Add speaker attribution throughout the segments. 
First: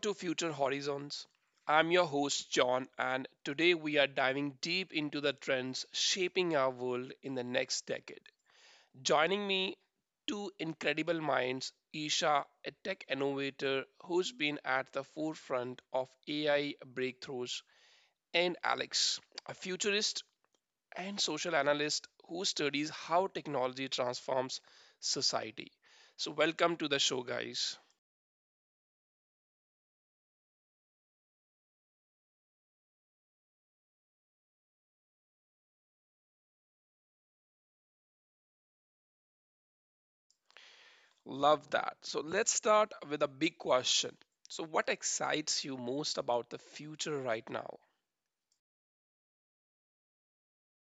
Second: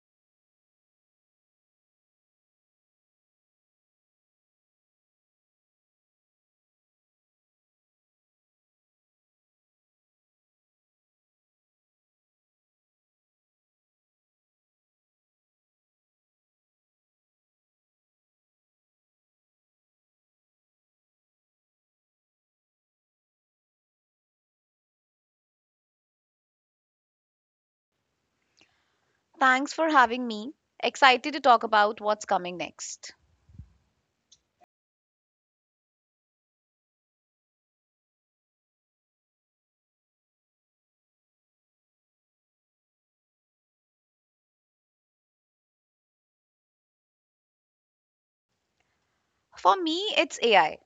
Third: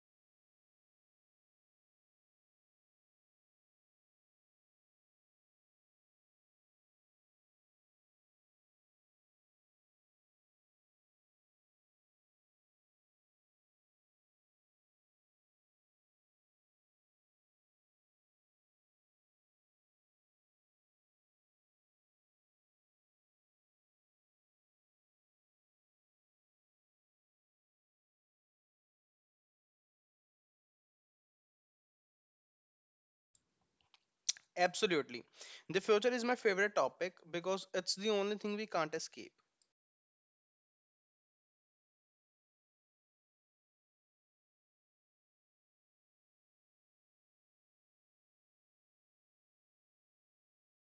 Speaker 1: to Future Horizons. I'm your host, John, and today we are diving deep into the trends shaping our world in the next decade. Joining me, two incredible minds Isha, a tech innovator who's been at the forefront of AI breakthroughs, and Alex, a futurist and social analyst who studies how technology transforms society. So, welcome to the show, guys.
Speaker 2: Thanks for having me. Excited to talk about what's coming next.
Speaker 3: Absolutely. The future is my favorite topic because it's the only thing we can't escape.
Speaker 1: Love that. So let's start with a big question. So, what excites you most about the future right now?
Speaker 2: For me, it's AI.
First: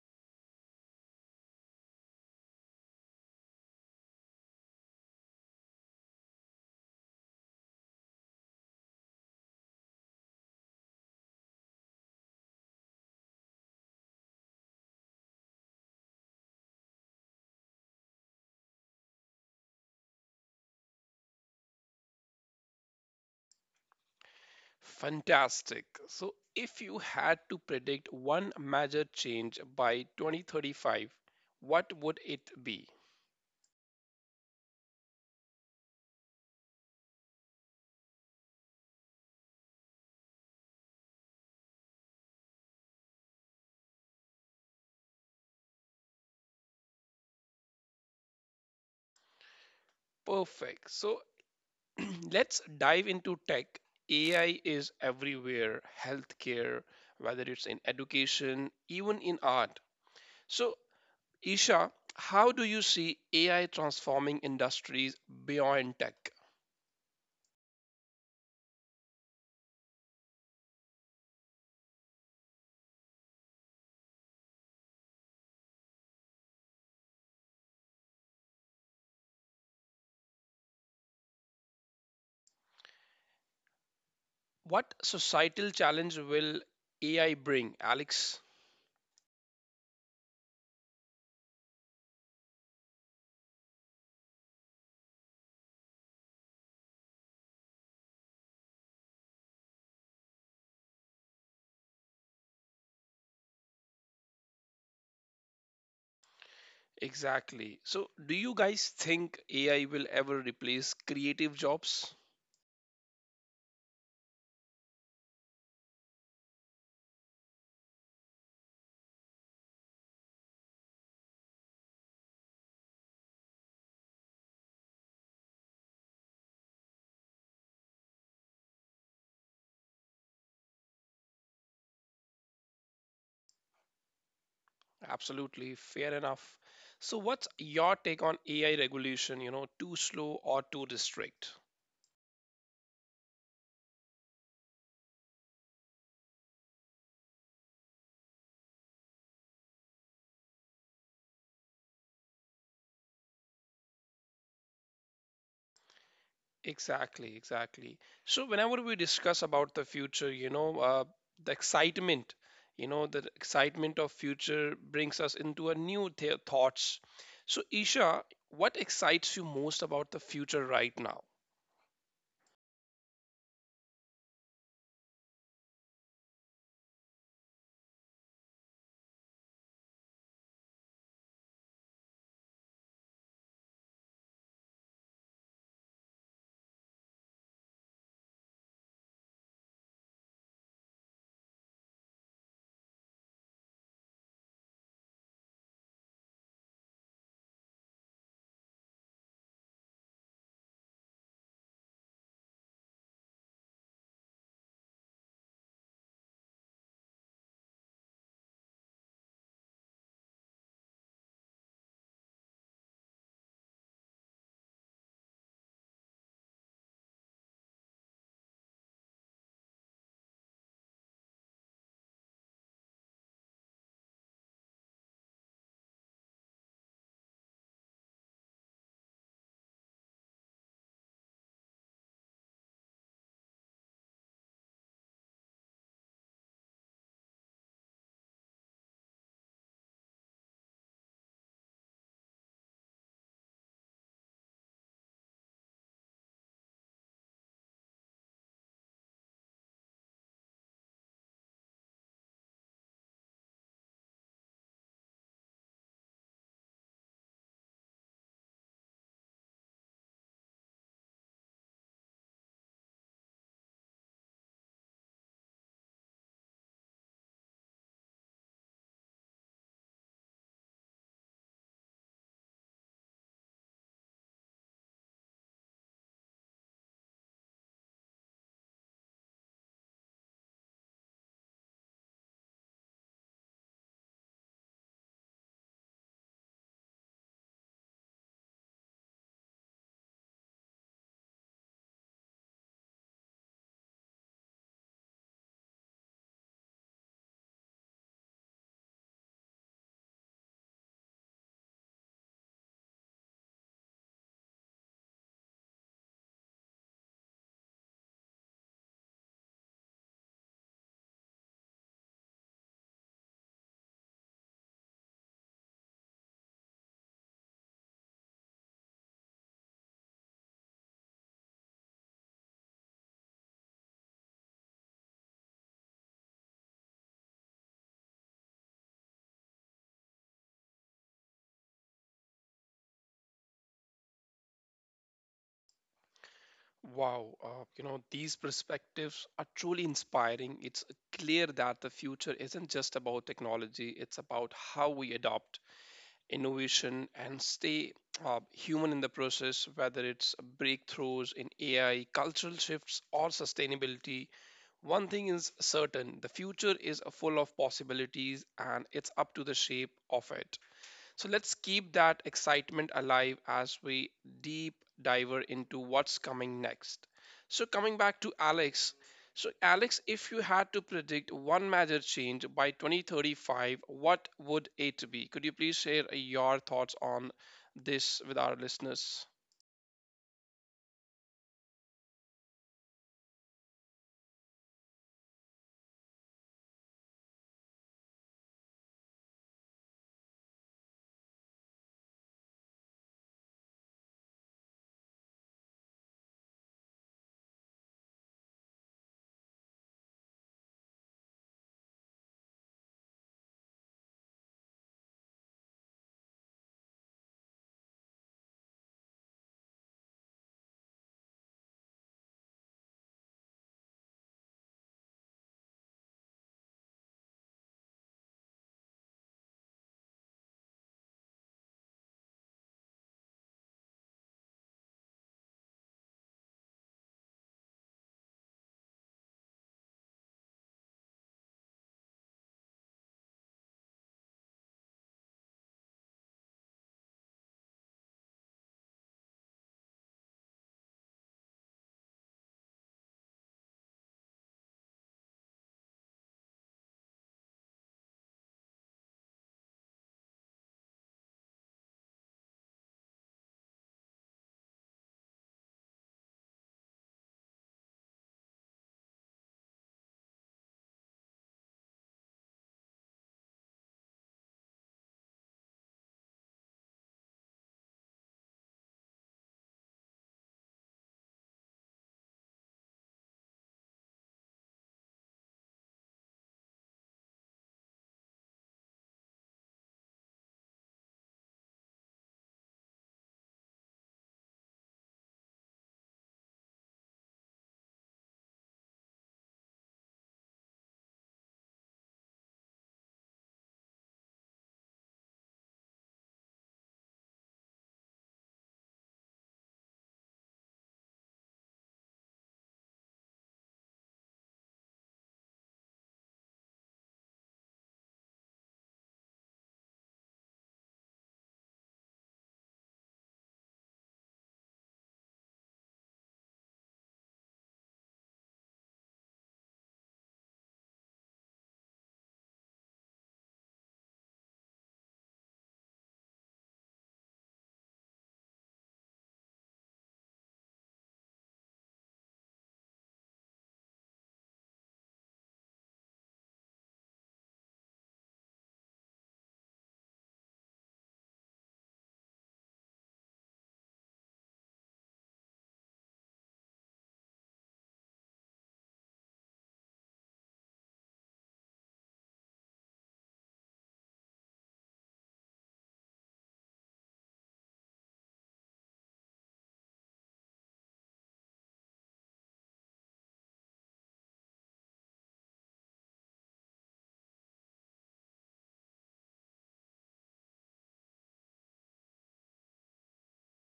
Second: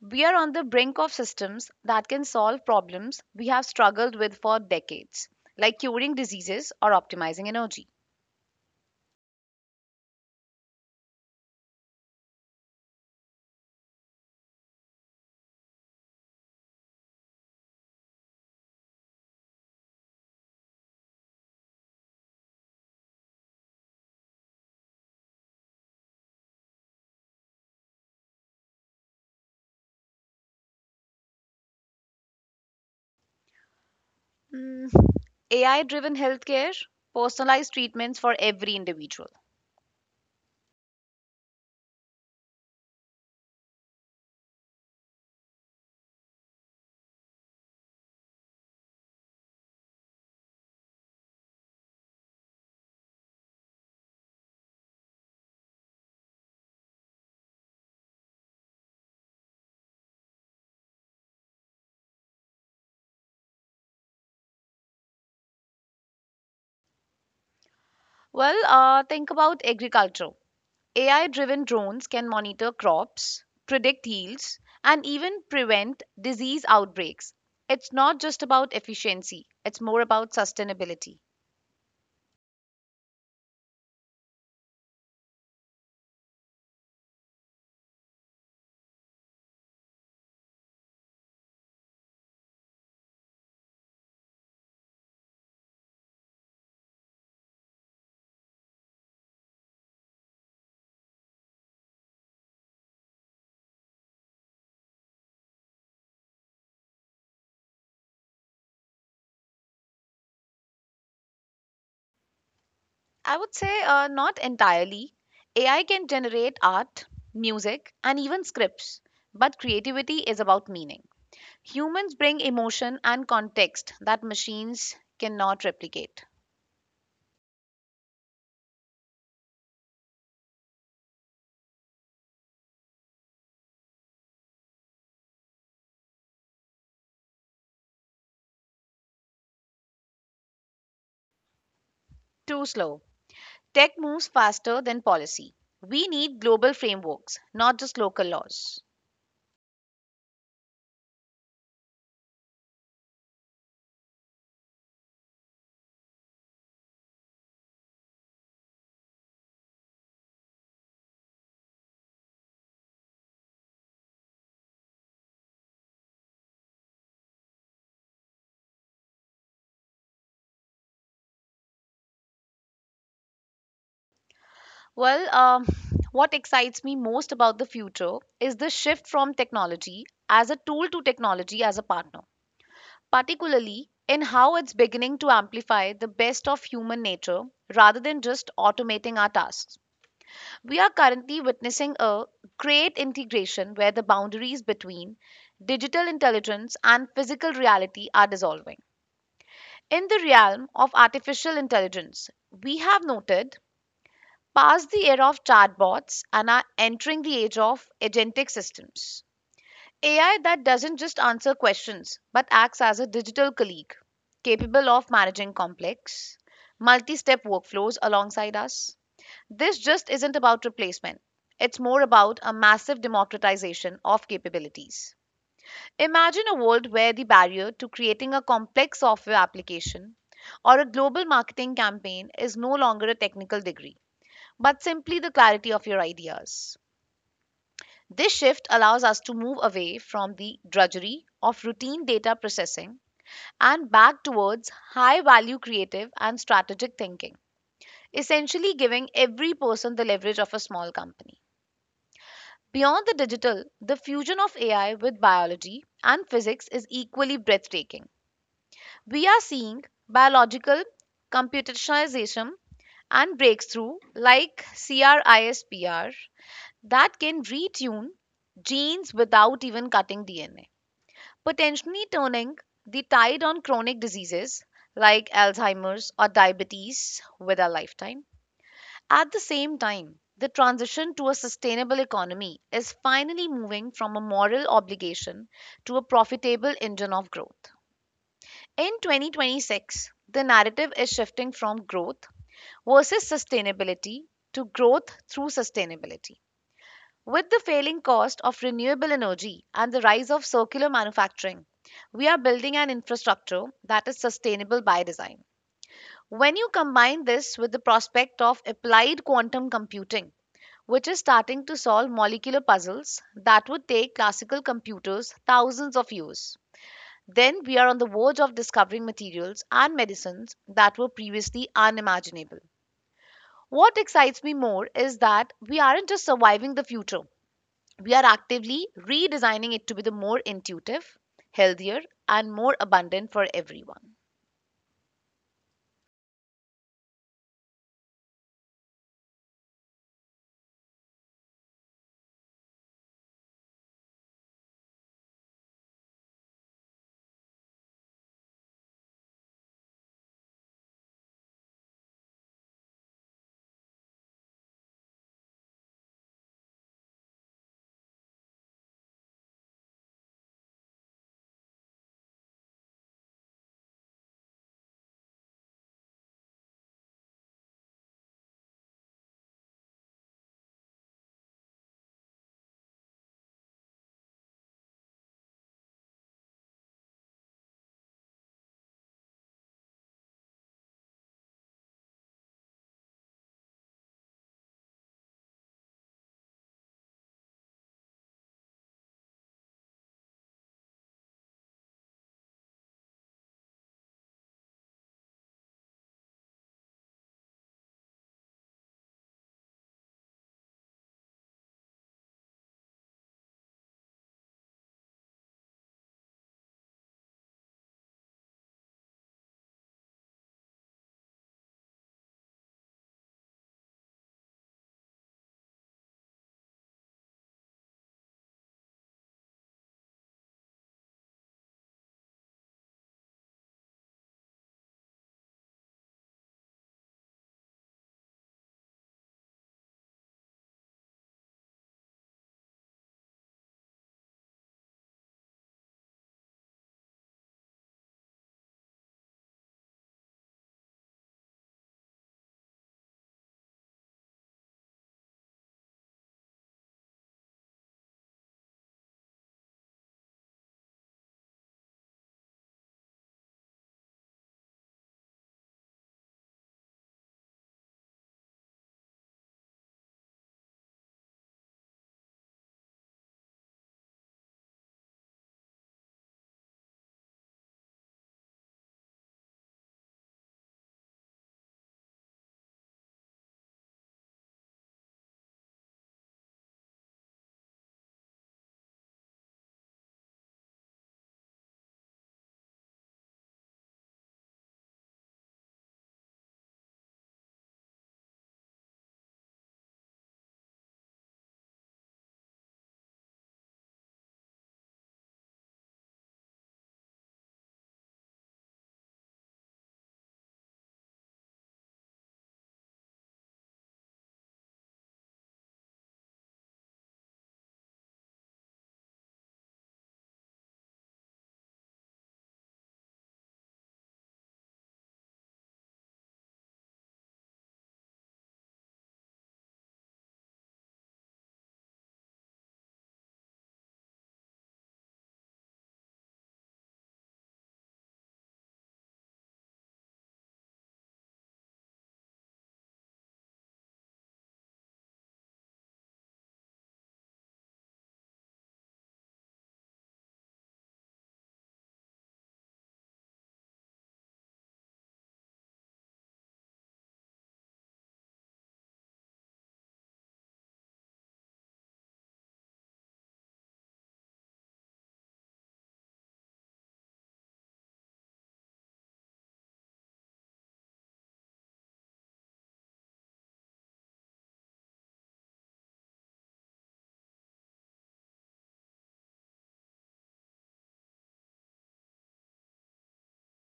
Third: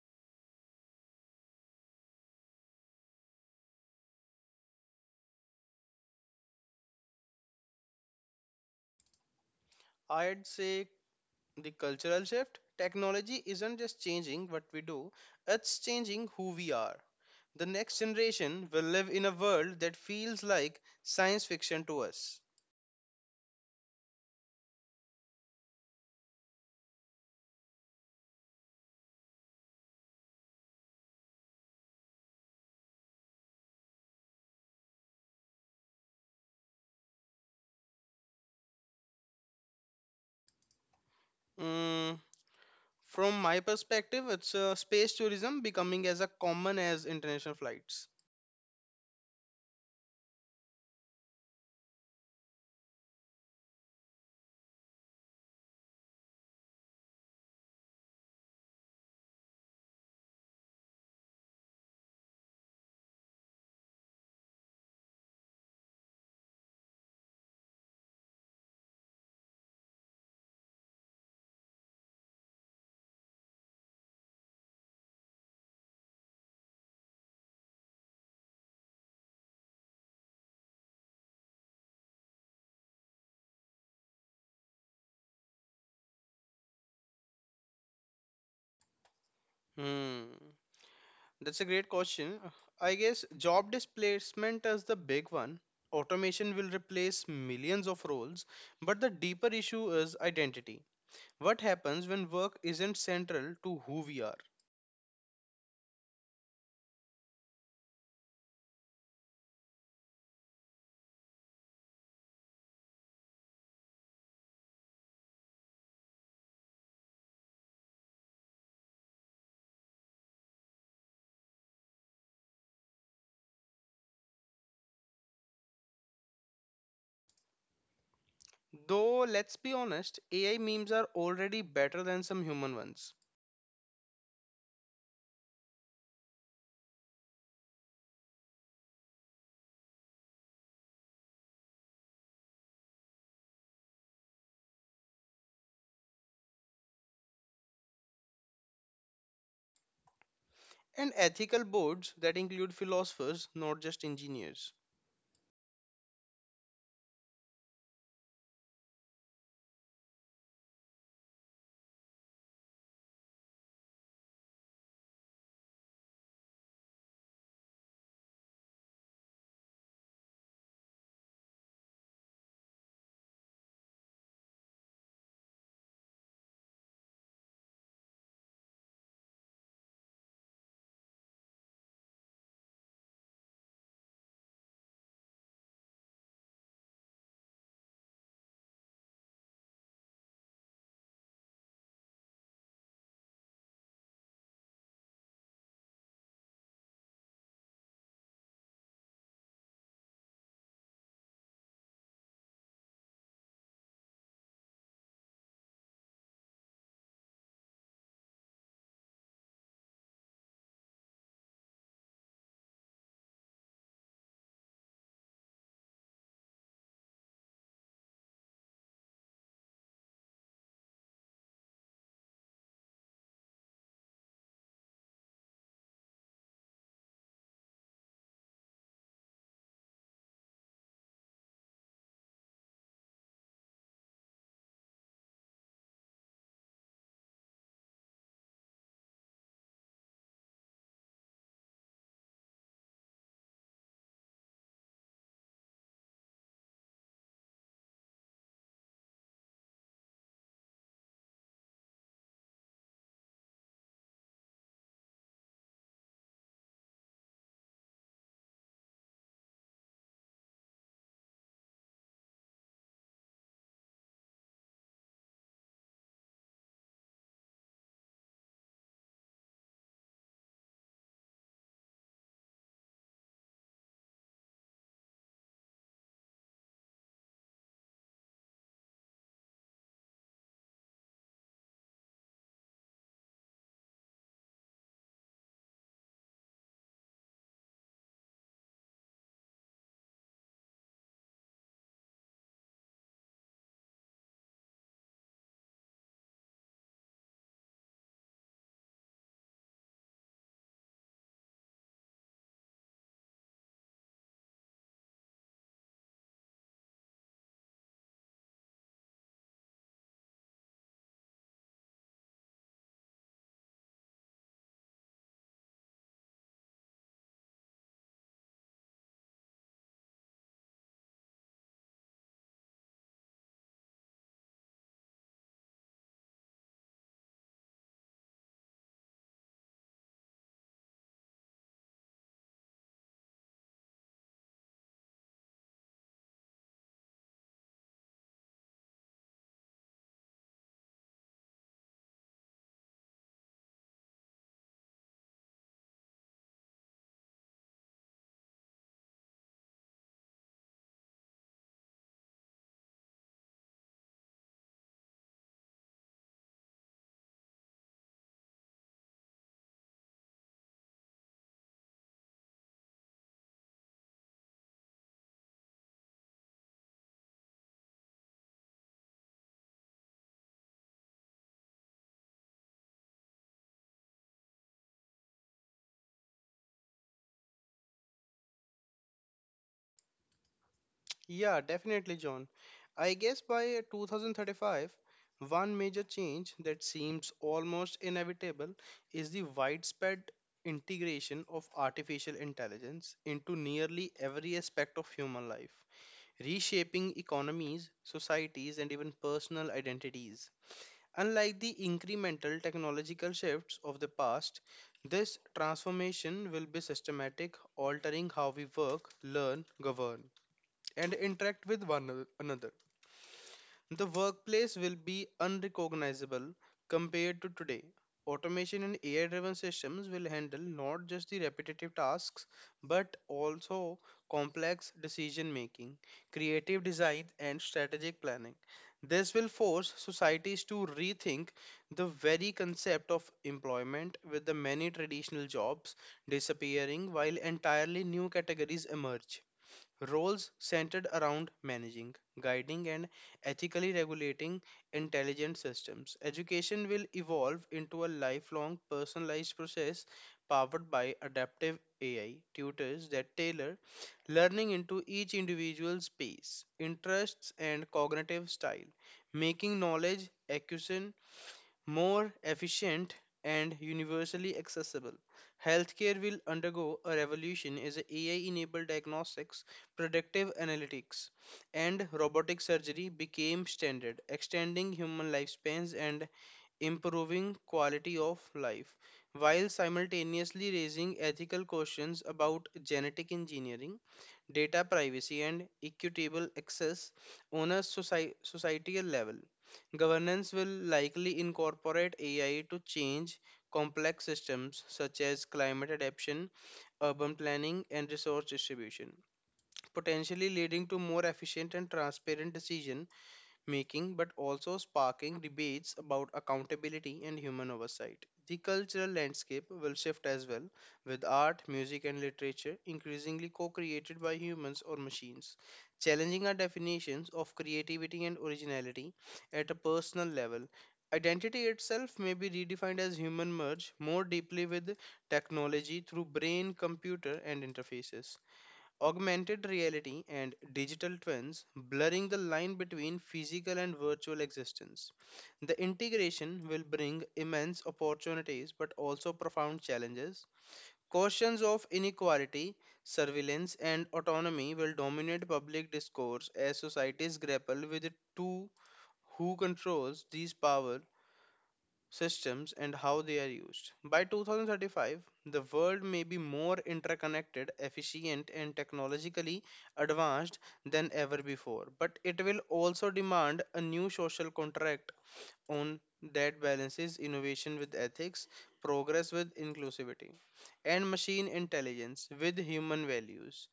Speaker 2: We are on the brink of systems that can solve problems we have struggled with for decades, like curing diseases or optimizing energy.
Speaker 3: I'd say the cultural shift. Technology isn't just changing what we do, it's changing who we are. The next generation will live in a world that feels like science fiction to us.
Speaker 1: Fantastic. So, if you had to predict one major change by 2035, what would it be?
Speaker 2: AI driven healthcare, personalized treatments for every individual.
Speaker 3: Mm, from my perspective, it's space tourism becoming as a common as international flights.
Speaker 1: Perfect. So, let's dive into tech. AI is everywhere, healthcare, whether it's in education, even in art. So, Isha, how do you see AI transforming industries beyond tech?
Speaker 2: Think about agriculture. AI driven drones can monitor crops, predict yields, and even prevent disease outbreaks. It's not just about efficiency, it's more about sustainability.
Speaker 1: What societal challenge will AI bring, Alex?
Speaker 3: Hmm. That's a great question. I guess job displacement is the big one. Automation will replace millions of roles, but the deeper issue is identity. What happens when work isn't central to who we are?
Speaker 1: Exactly. So, do you guys think AI will ever replace creative jobs?
Speaker 2: I would say not entirely. AI can generate art, music, and even scripts, but creativity is about meaning. Humans bring emotion and context that machines cannot replicate.
Speaker 3: Though, let's be honest, AI memes are already better than some human ones.
Speaker 1: Absolutely, fair enough. So, what's your take on AI regulation? Too slow or too restrict?
Speaker 2: Too slow. Tech moves faster than policy. We need global frameworks, not just local laws.
Speaker 3: And ethical boards that include philosophers, not just engineers.
Speaker 1: Exactly, exactly. So whenever we discuss about the future, the excitement, the excitement of future brings us into a new thoughts. So Isha, what excites you most about the future right now?
Speaker 2: Well, um, what excites me most about the future is the shift from technology as a tool to technology as a partner, particularly in how it's beginning to amplify the best of human nature rather than just automating our tasks. We are currently witnessing a great integration where the boundaries between digital intelligence and physical reality are dissolving. In the realm of artificial intelligence, we have noted past the era of chatbots and are entering the age of agentic systems. AI that doesn't just answer questions but acts as a digital colleague capable of managing complex, multi step workflows alongside us. This just isn't about replacement, it's more about a massive democratization of capabilities. Imagine a world where the barrier to creating a complex software application or a global marketing campaign is no longer a technical degree but simply the clarity of your ideas. This shift allows us to move away from the drudgery of routine data processing and back towards high value creative and strategic thinking, essentially giving every person the leverage of a small company. Beyond the digital, the fusion of AI with biology and physics is equally breathtaking. We are seeing biological computationalization and breakthrough like CRISPR that can retune genes without even cutting DNA, potentially turning the tide on chronic diseases like Alzheimer's or diabetes with our lifetime. At the same time, the transition to a sustainable economy is finally moving from a moral obligation to a profitable engine of growth. In 2026, the narrative is shifting from growth versus sustainability to growth through sustainability. With the failing cost of renewable energy and the rise of circular manufacturing, we are building an infrastructure that is sustainable by design. When you combine this with the prospect of applied quantum computing, which is starting to solve molecular puzzles that would take classical computers thousands of years, then we are on the verge of discovering materials and medicines that were previously unimaginable. What excites me more is that we aren't just surviving the future, we are actively redesigning it to be the more intuitive, healthier, and more abundant for everyone.
Speaker 1: Wow, you know, these perspectives are truly inspiring. It's clear that the future isn't just about technology, it's about how we adopt innovation and stay human in the process, whether it's breakthroughs in AI, cultural shifts, or sustainability. One thing is certain the future is full of possibilities, and it's up to the shape of it. So let's keep that excitement alive as we deep dive into what's coming next. So coming back to Alex. So Alex, if you had to predict one major change by 2035, what would it be? Could you please share your thoughts on this with our listeners?
Speaker 3: Yeah, definitely, John. I guess by 2035, one major change that seems almost inevitable is the widespread integration of artificial intelligence into nearly every aspect of human life, reshaping economies, societies, and even personal identities. Unlike the incremental technological shifts of the past, this transformation will be systematic, altering how we work, learn, govern and interact with one another. The workplace will be unrecognizable compared to today. Automation and AI driven systems will handle not just the repetitive tasks but also complex decision making, creative design, and strategic planning. This will force societies to rethink the very concept of employment, with the many traditional jobs disappearing while entirely new categories emerge. Roles centered around managing, guiding, and ethically regulating intelligent systems. Education will evolve into a lifelong personalized process powered by adaptive AI tutors that tailor learning into each individual's pace, interests, and cognitive style, making knowledge acquisition more efficient and universally accessible. Healthcare will undergo a revolution as AI enabled diagnostics, predictive analytics, and robotic surgery became standard, extending human lifespans and improving quality of life while simultaneously raising ethical questions about genetic engineering, data privacy, and equitable access on a societal level. Governance will likely incorporate AI to change complex systems such as climate adaptation, urban planning, and resource distribution, potentially leading to more efficient and transparent decision making but also sparking debates about accountability and human oversight. The cultural landscape will shift as well, with art, music, and literature increasingly co created by humans or machines, challenging our definitions of creativity and originality at a personal level. Identity itself may be redefined as human merge more deeply with technology through brain, computer, and interfaces. Augmented reality and digital twins blurring the line between physical and virtual existence. The integration will bring immense opportunities but also profound challenges. Questions of inequality, surveillance, and autonomy will dominate public discourse as societies grapple with the two who controls these powers systems and how they are used. By 2035, the world may be more interconnected, efficient, and technologically advanced than ever before, but it will also demand a new social contract on that balances innovation with ethics, progress with inclusivity, and machine intelligence with human values.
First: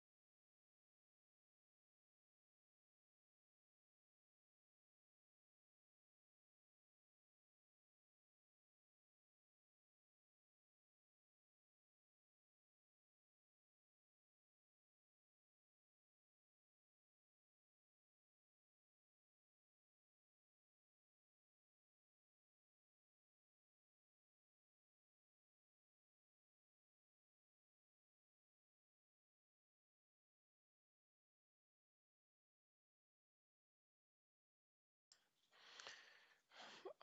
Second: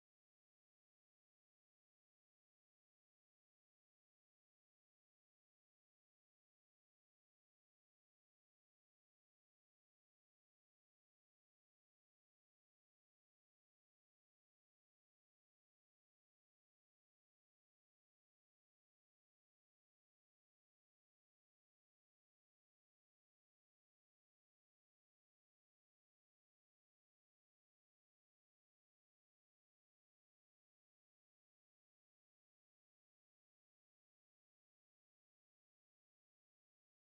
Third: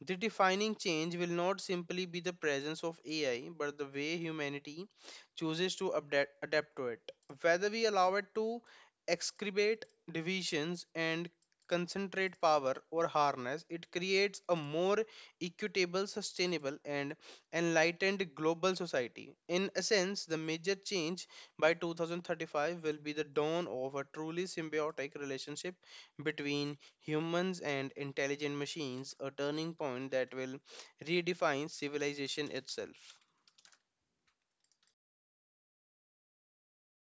Speaker 3: The defining change will not simply be the presence of AI, but the way humanity chooses to adapt to it. Whether we allow it to excavate divisions and concentrate power or harness, it creates a more equitable, sustainable, and enlightened global society. In a sense, the major change by 2035 will be the dawn of a truly symbiotic relationship between humans and intelligent machines, a turning point that will redefine civilization itself.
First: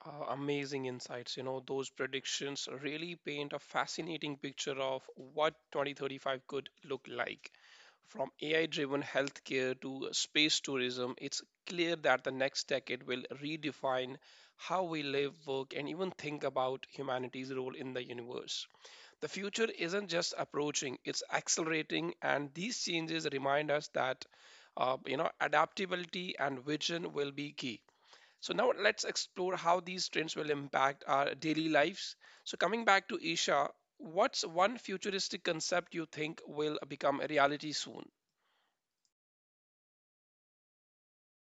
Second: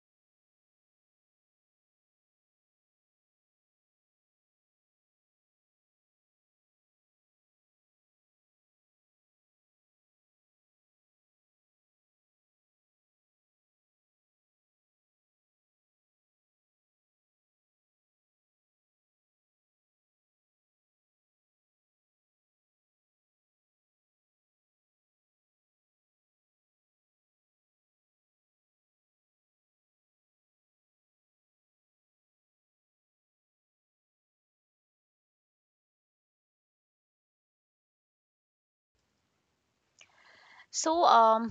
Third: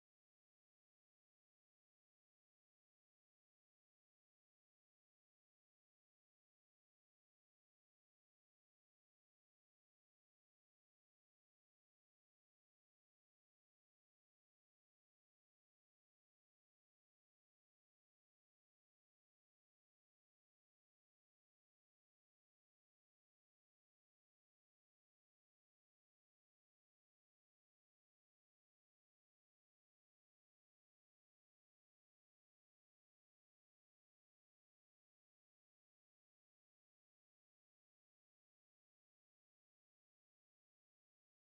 Speaker 1: Amazing insights. You know, those predictions really paint a fascinating picture of what 2035 could look like. From AI driven healthcare to space tourism, it's clear that the next decade will redefine how we live, work, and even think about humanity's role in the universe. The future isn't just approaching, it's accelerating, and these changes remind us that you know, adaptability and vision will be key. So now let's explore how these trends will impact our daily lives. So coming back to Asia, what's one futuristic concept you think will become a reality soon?
Speaker 2: So, um,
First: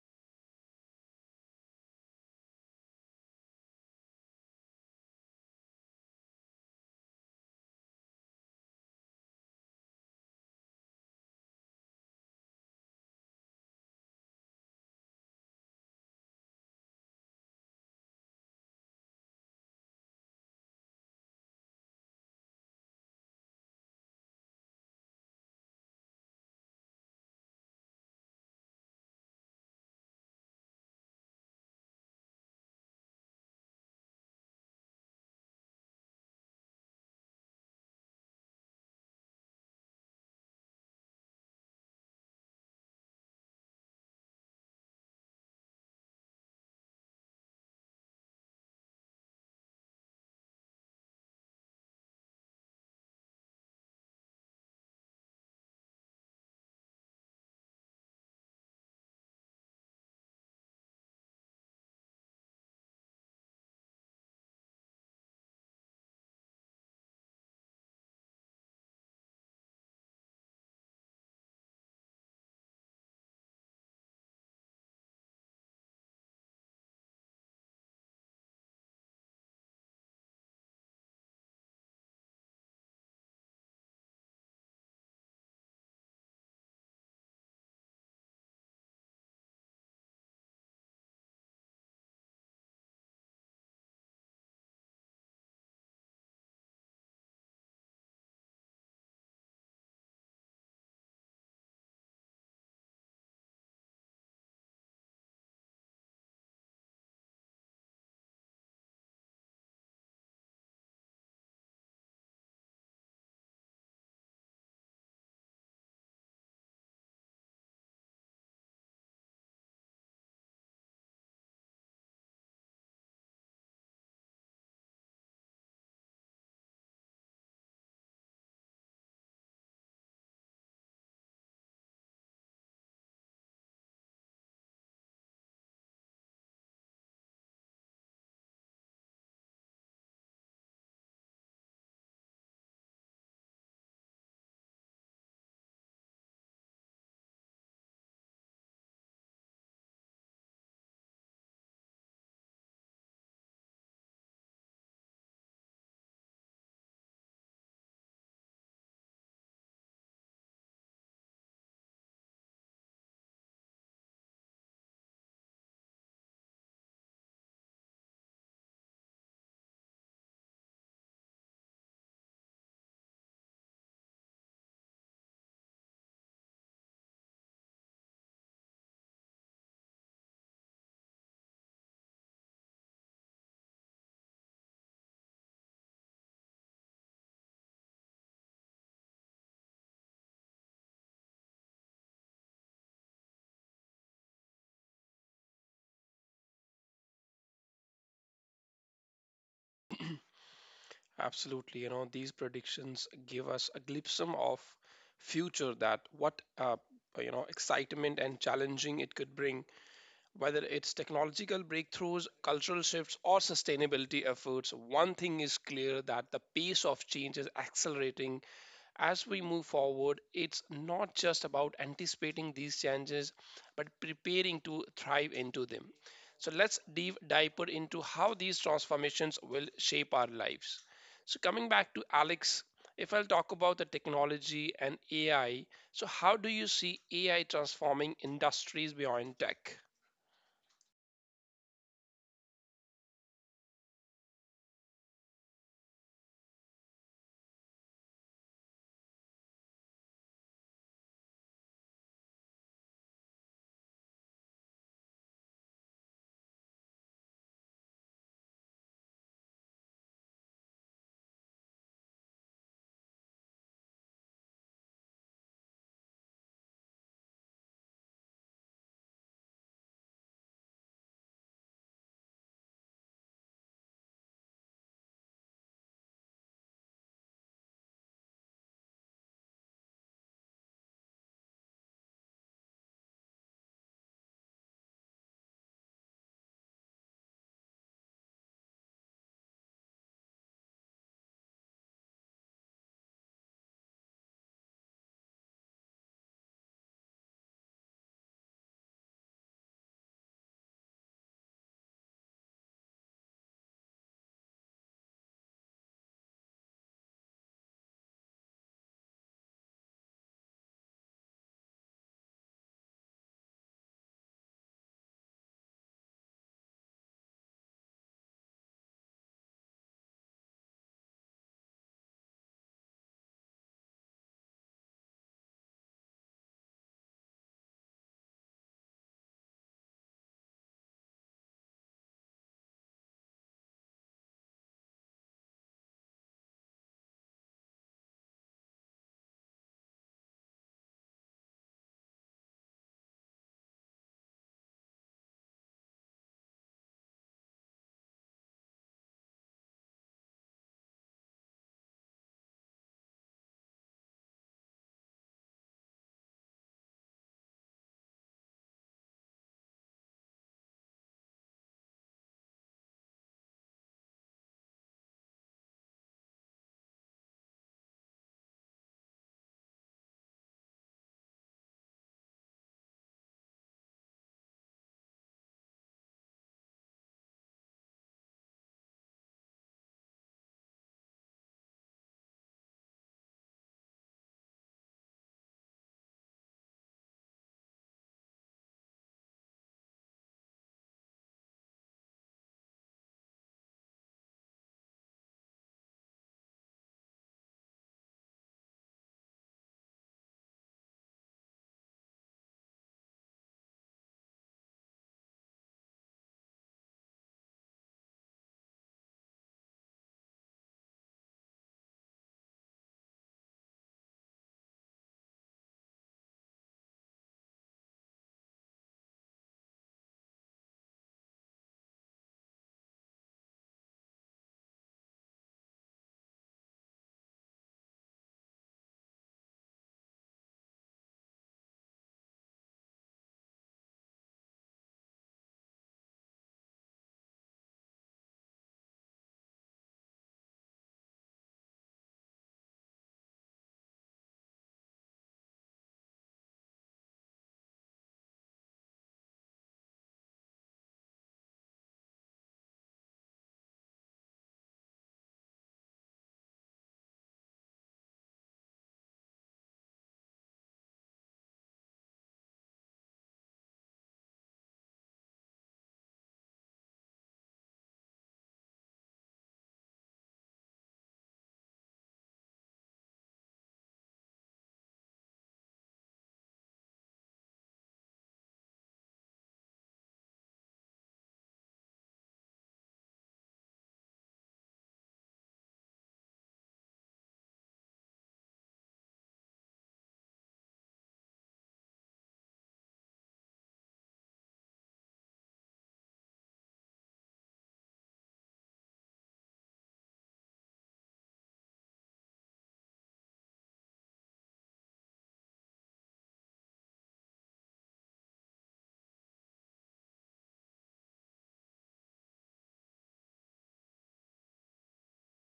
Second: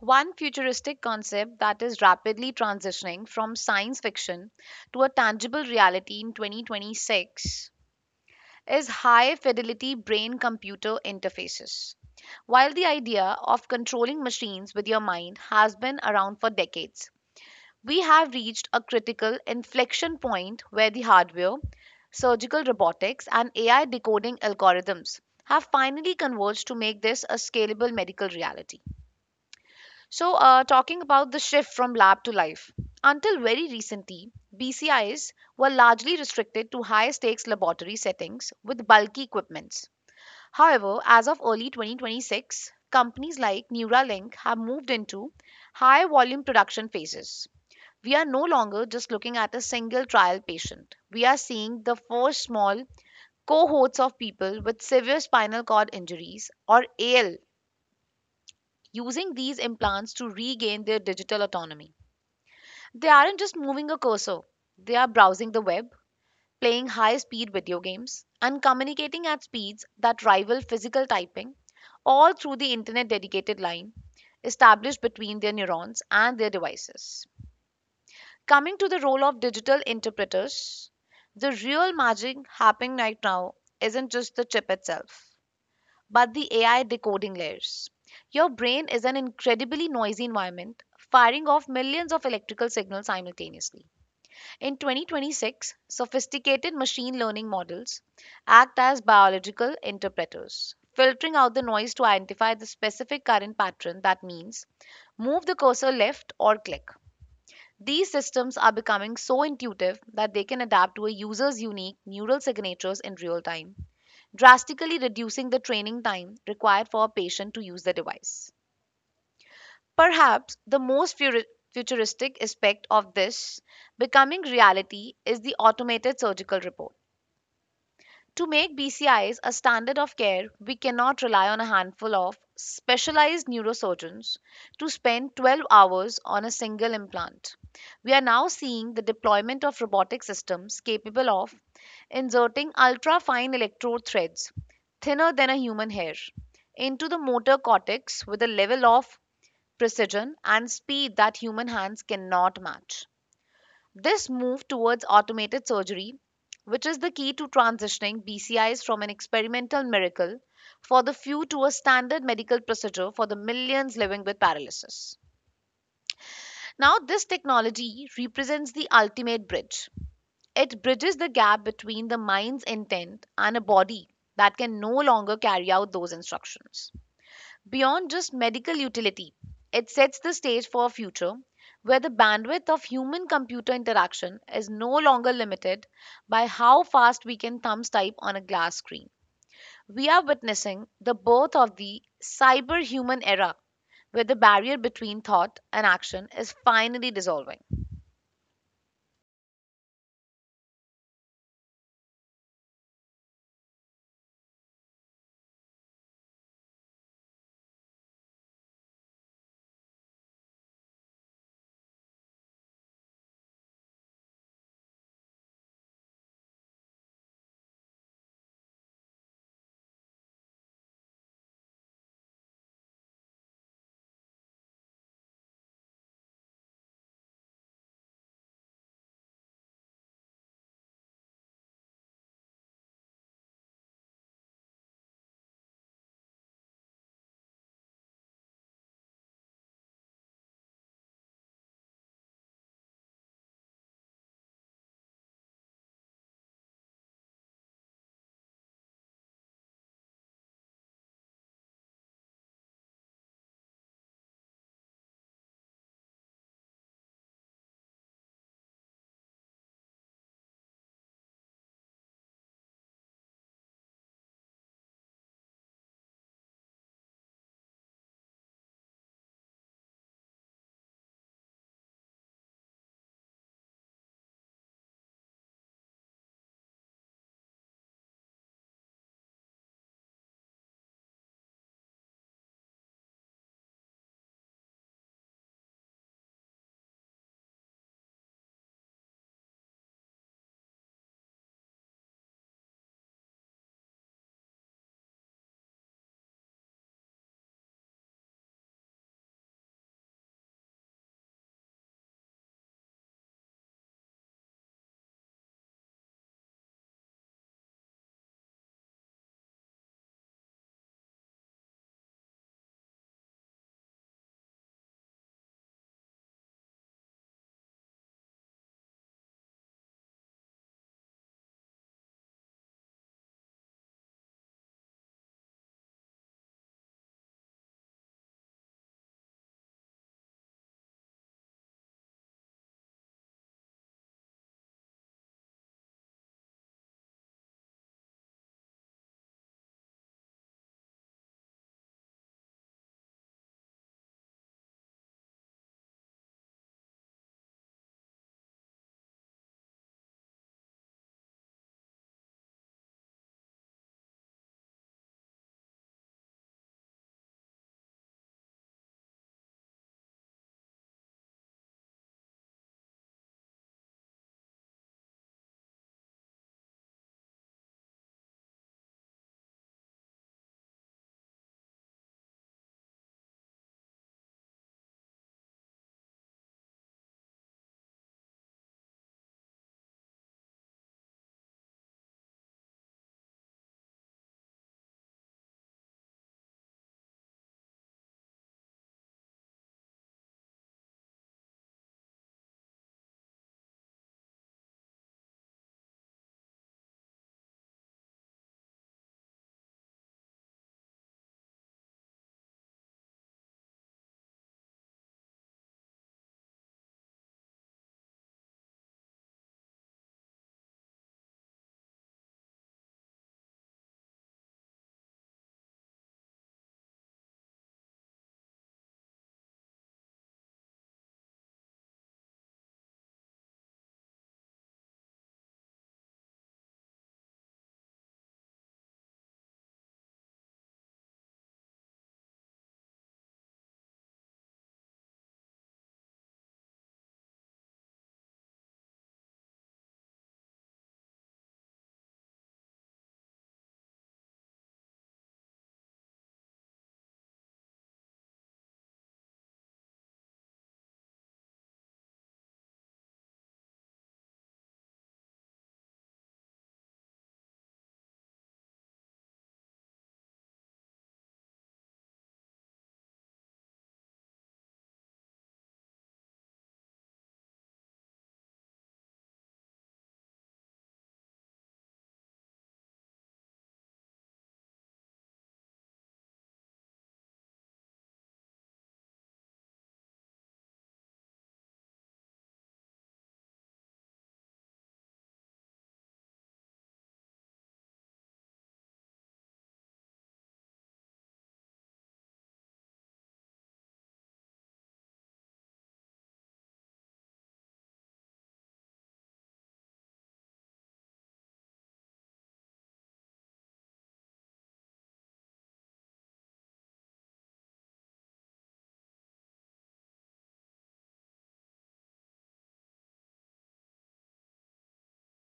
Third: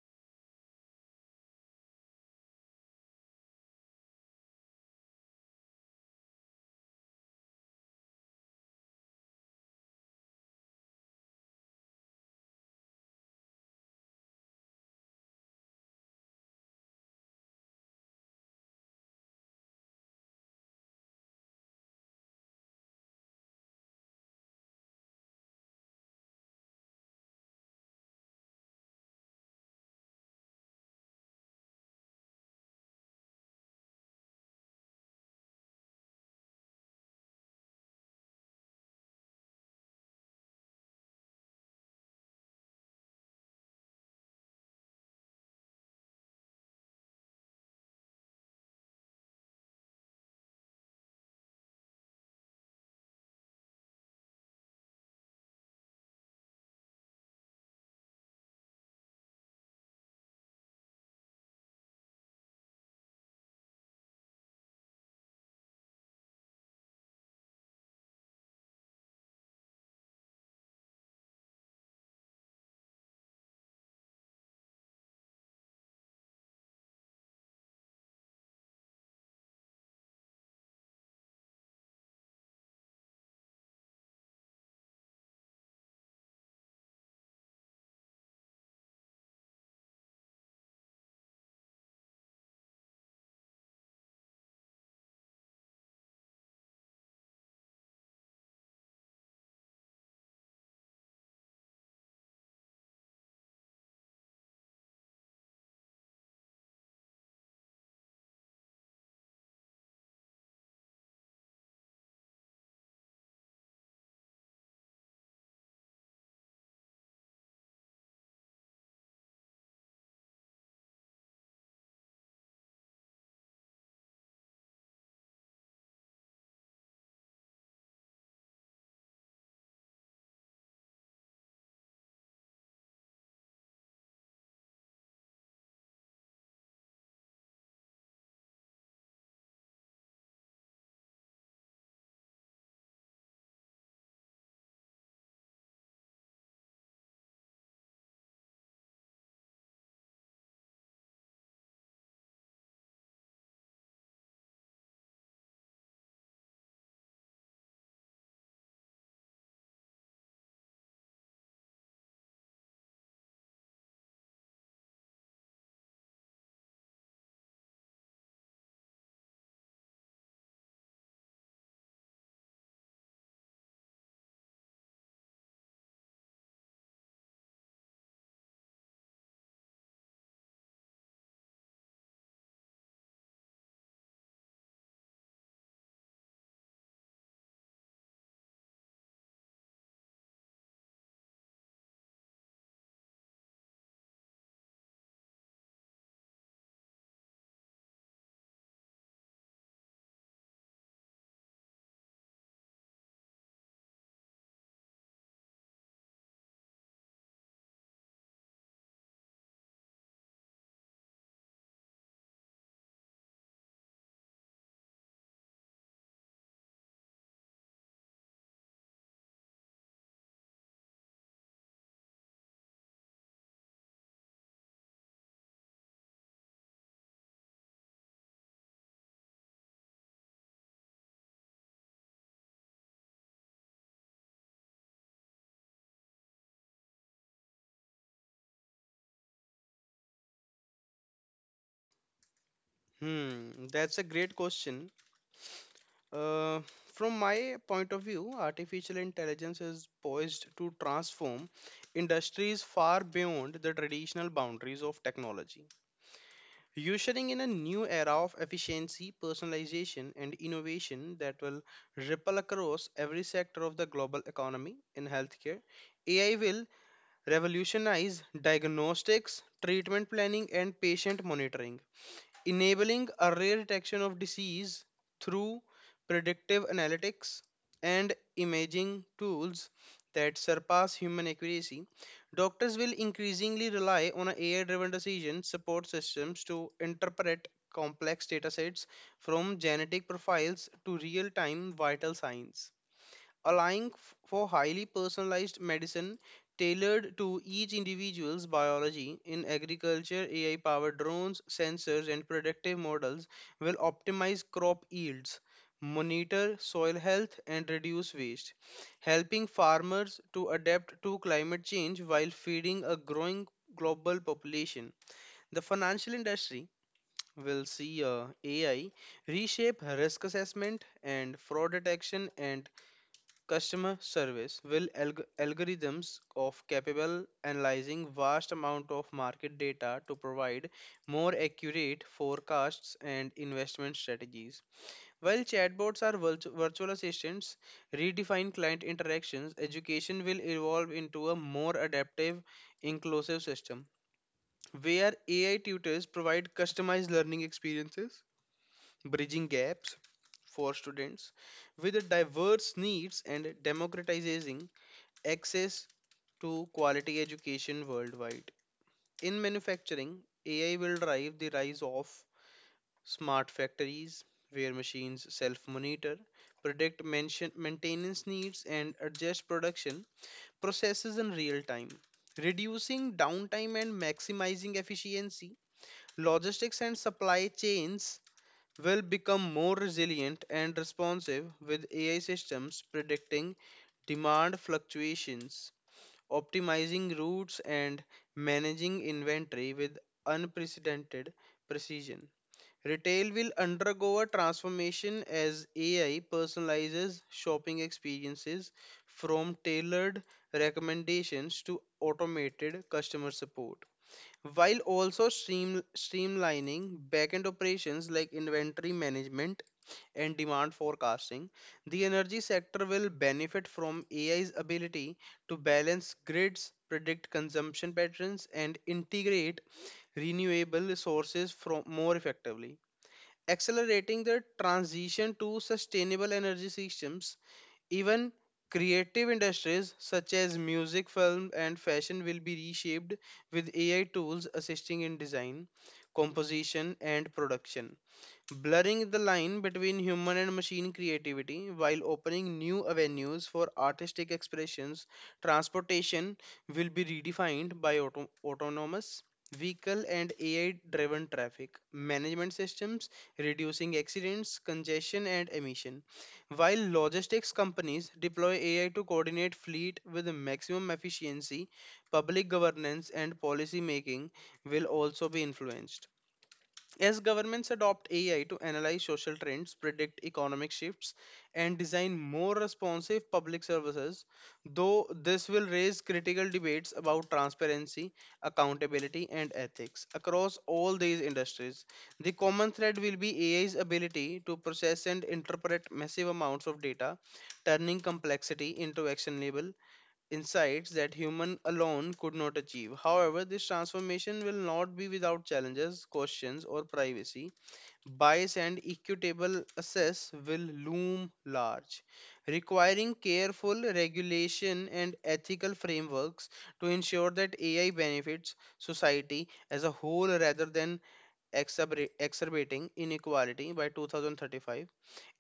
Speaker 2: One futuristic concept that is rapidly transitioning from science fiction to a tangible reality in 2026 is high fidelity brain computer interfaces. While the idea of controlling machines with your mind has been around for decades, we have reached a critical inflection point where the hardware, surgical robotics, and AI decoding algorithms have finally converged to make this a scalable medical reality. Talking about the shift from lab to life, until very recently, BCIs were largely restricted to high stakes laboratory settings with bulky equipments. However, as of early 2026, companies like Neuralink have moved into high volume production phases. We are no longer just looking at a single trial patient. We are seeing the four small cohorts of people with severe spinal cord injuries or AL using these implants to regain their digital autonomy. They aren't just moving a cursor, they are browsing the web, playing high speed video games, and communicating at speeds that rival physical typing, all through the internet dedicated line established between their neurons and their devices. Coming to the role of digital interpreters, the real magic happening right now isn't just the chip itself, but the AI decoding layers. Your brain is an incredibly noisy environment, firing off millions of electrical signals simultaneously. In 2026, sophisticated machine learning models act as biological interpreters, filtering out the noise to identify the specific current pattern that means move the cursor left or click. These systems are becoming so intuitive that they can adapt to a user's unique neural signatures in real time, drastically reducing the training time required for a patient to use the device. Perhaps the most futuristic aspect of this becoming reality is the automated surgical report. To make BCIs a standard of care, we cannot rely on a handful of specialized neurosurgeons to spend 12 hours on a single implant. We are now seeing the deployment of robotic systems capable of inserting ultra fine electrode threads, thinner than a human hair, into the motor cortex with a level of precision and speed that human hands cannot match. This move towards automated surgery, which is the key to transitioning BCIs from an experimental miracle for the few to a standard medical procedure for the millions living with paralysis. Now, this technology represents the ultimate bridge. It bridges the gap between the mind's intent and a body that can no longer carry out those instructions. Beyond just medical utility, it sets the stage for a future where the bandwidth of human computer interaction is no longer limited by how fast we can thumbs type on a glass screen. We are witnessing the birth of the cyber human era where the barrier between thought and action is finally dissolving.
Speaker 1: Absolutely, you know, these predictions give us a glimpse of future that what you know, excitement and challenging it could bring. Whether it's technological breakthroughs, cultural shifts, or sustainability efforts, one thing is clear that the pace of change is accelerating. As we move forward, it's not just about anticipating these changes, but preparing to thrive into them. So let's dive deeper into how these transformations will shape our lives. So coming back to Alex, if I'll talk about the technology and AI, so how do you see AI transforming industries beyond tech?
Speaker 3: Hmm, that's a great question. Uh, from my point of view, artificial intelligence is poised to transform industries far beyond the traditional boundaries of technology. Ushering in a new era of efficiency, personalization, and innovation that will ripple across every sector of the global economy in healthcare. AI will revolutionize diagnostics, treatment planning, and patient monitoring, enabling earlier detection of disease through predictive analytics and imaging tools that surpass human accuracy. Doctors will increasingly rely on AI driven decision support systems to interpret complex datasets from genetic profiles to real time vital signs allowing for highly personalized medicine tailored to each individual's biology in agriculture ai powered drones sensors and predictive models will optimize crop yields monitor soil health and reduce waste helping farmers to adapt to climate change while feeding a growing global population the financial industry will see ai reshape risk assessment and fraud detection and customer service will algorithms of capable analyzing vast amount of market data to provide more accurate forecasts and investment strategies while chatbots are virtual assistants redefine client interactions education will evolve into a more adaptive inclusive system where ai tutors provide customized learning experiences bridging gaps for students with diverse needs and democratizing access to quality education worldwide. In manufacturing, AI will drive the rise of smart factories where machines self monitor, predict maintenance needs, and adjust production processes in real time, reducing downtime and maximizing efficiency. Logistics and supply chains will become more resilient and responsive with AI systems predicting demand fluctuations optimizing routes and managing inventory with unprecedented precision. Retail will undergo a transformation as AI personalizes shopping experiences from tailored recommendations to automated customer support while also streamlining backend operations like inventory management and demand forecasting. The energy sector will benefit from AI's ability to balance grids, predict consumption patterns, and integrate renewable sources from more effectively accelerating the transition to sustainable energy systems. Even creative industries such as music, film, and fashion will be reshaped with AI tools assisting in design, composition, and production blurring the line between human and machine creativity while opening new avenues for artistic expressions. Transportation will be redefined by autonomous vehicle and AI driven traffic management systems, reducing accidents, congestion, and emission. While logistics companies deploy AI to coordinate fleet with maximum efficiency, public governance and policy making will also be influenced. As governments adopt AI to analyze social trends, predict economic shifts, and design more responsive public services, though this will raise critical debates about transparency, accountability, and ethics across all these industries. The common thread will be AI's ability to process and interpret massive amounts of data, turning complexity into actionable insights that human alone could not achieve. However, this transformation will not be without challenges, questions, or privacy. Bias and equitable access will loom large, requiring careful regulation and ethical frameworks to ensure that AI benefits society as a whole rather than exacerbating inequality by 2035.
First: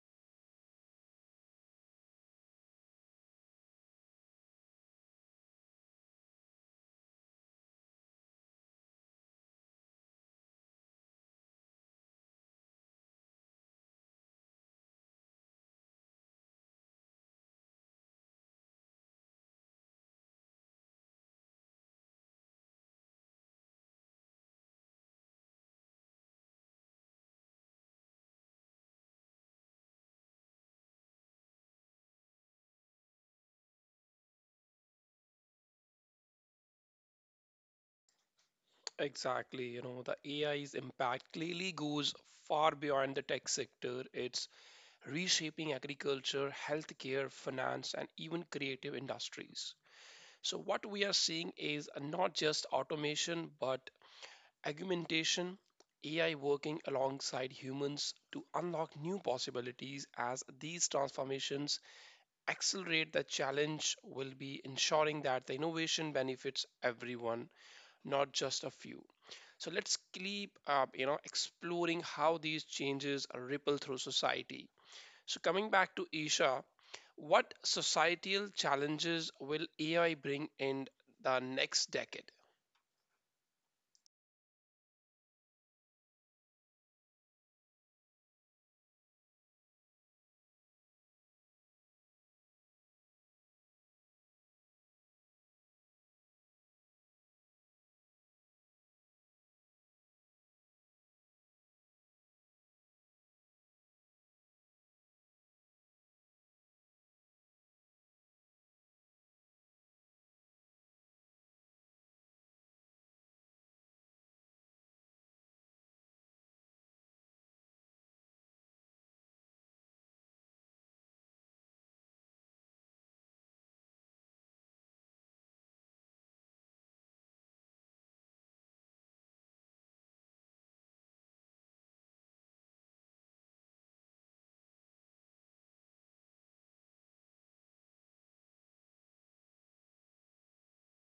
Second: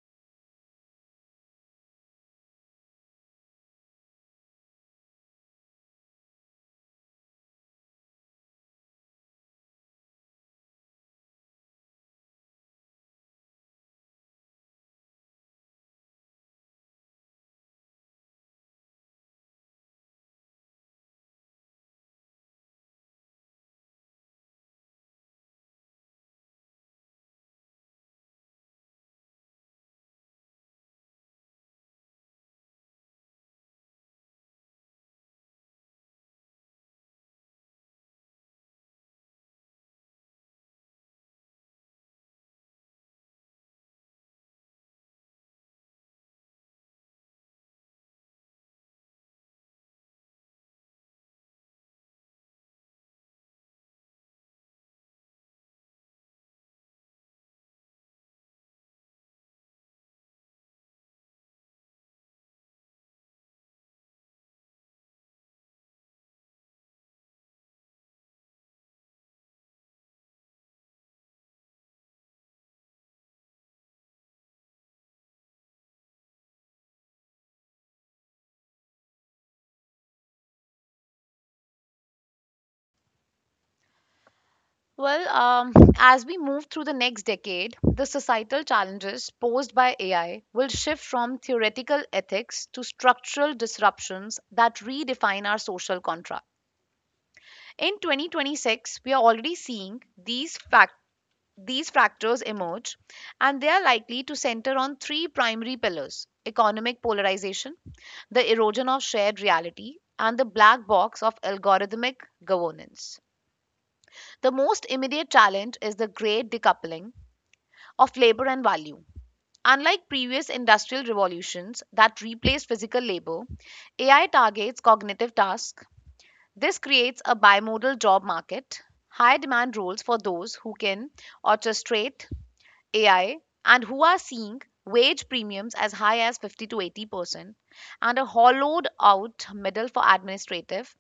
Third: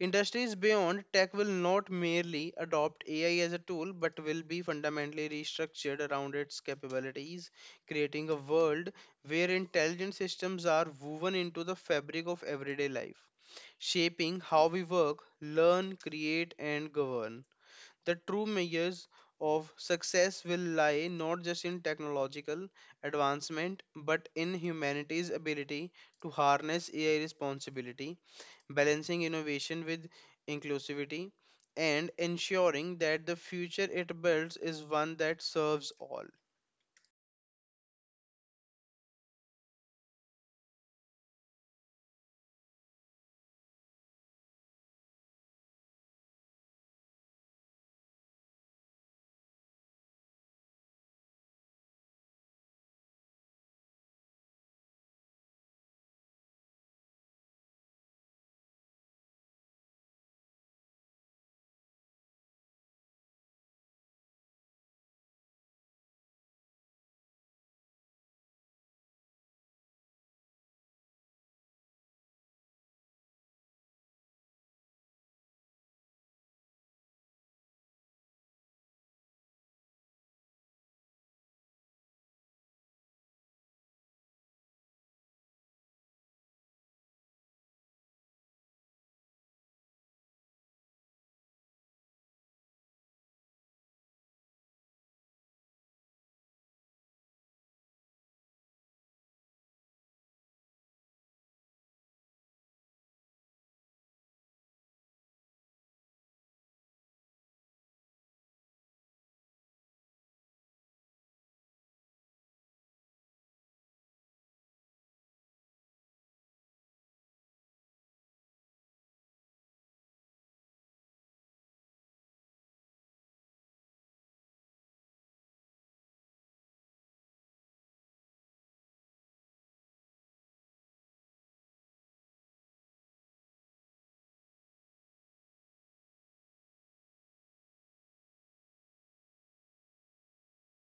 Speaker 3: Industries beyond tech will not merely adopt AI as a tool but will be fundamentally restructured around its capabilities, creating a world where intelligent systems are woven into the fabric of everyday life, shaping how we work, learn, create, and govern. The true measures of success will lie not just in technological advancement but in humanity's ability to harness AI responsibility, balancing innovation with inclusivity, and ensuring that the future it builds is one that serves all.
Speaker 1: Exactly. You know, the AI's impact clearly goes far beyond the tech sector. It's reshaping agriculture, healthcare, finance, and even creative industries. So, what we are seeing is not just automation, but augmentation, AI working alongside humans to unlock new possibilities as these transformations accelerate the challenge will be ensuring that the innovation benefits everyone, not just a few. So let's keep, you know, exploring how these changes ripple through society. So coming back to Isha, what societal challenges will AI bring in the next decade?
Speaker 2: Well, um, as we move through the next decade, the societal challenges posed by AI will shift from theoretical ethics to structural disruptions that redefine our social contract. In 2026, we are already seeing these factors emerge, and they are likely to center on three primary pillars economic polarization, the erosion of shared reality, and the black box of algorithmic governance. The most immediate challenge is the great decoupling of labor and value. Unlike previous industrial revolutions that replaced physical labor, AI targets cognitive tasks. This creates a bimodal job market, high demand roles for those who can orchestrate AI and who are seeing wage premiums as high as 50 to 80%, and a hollowed out middle for administrative,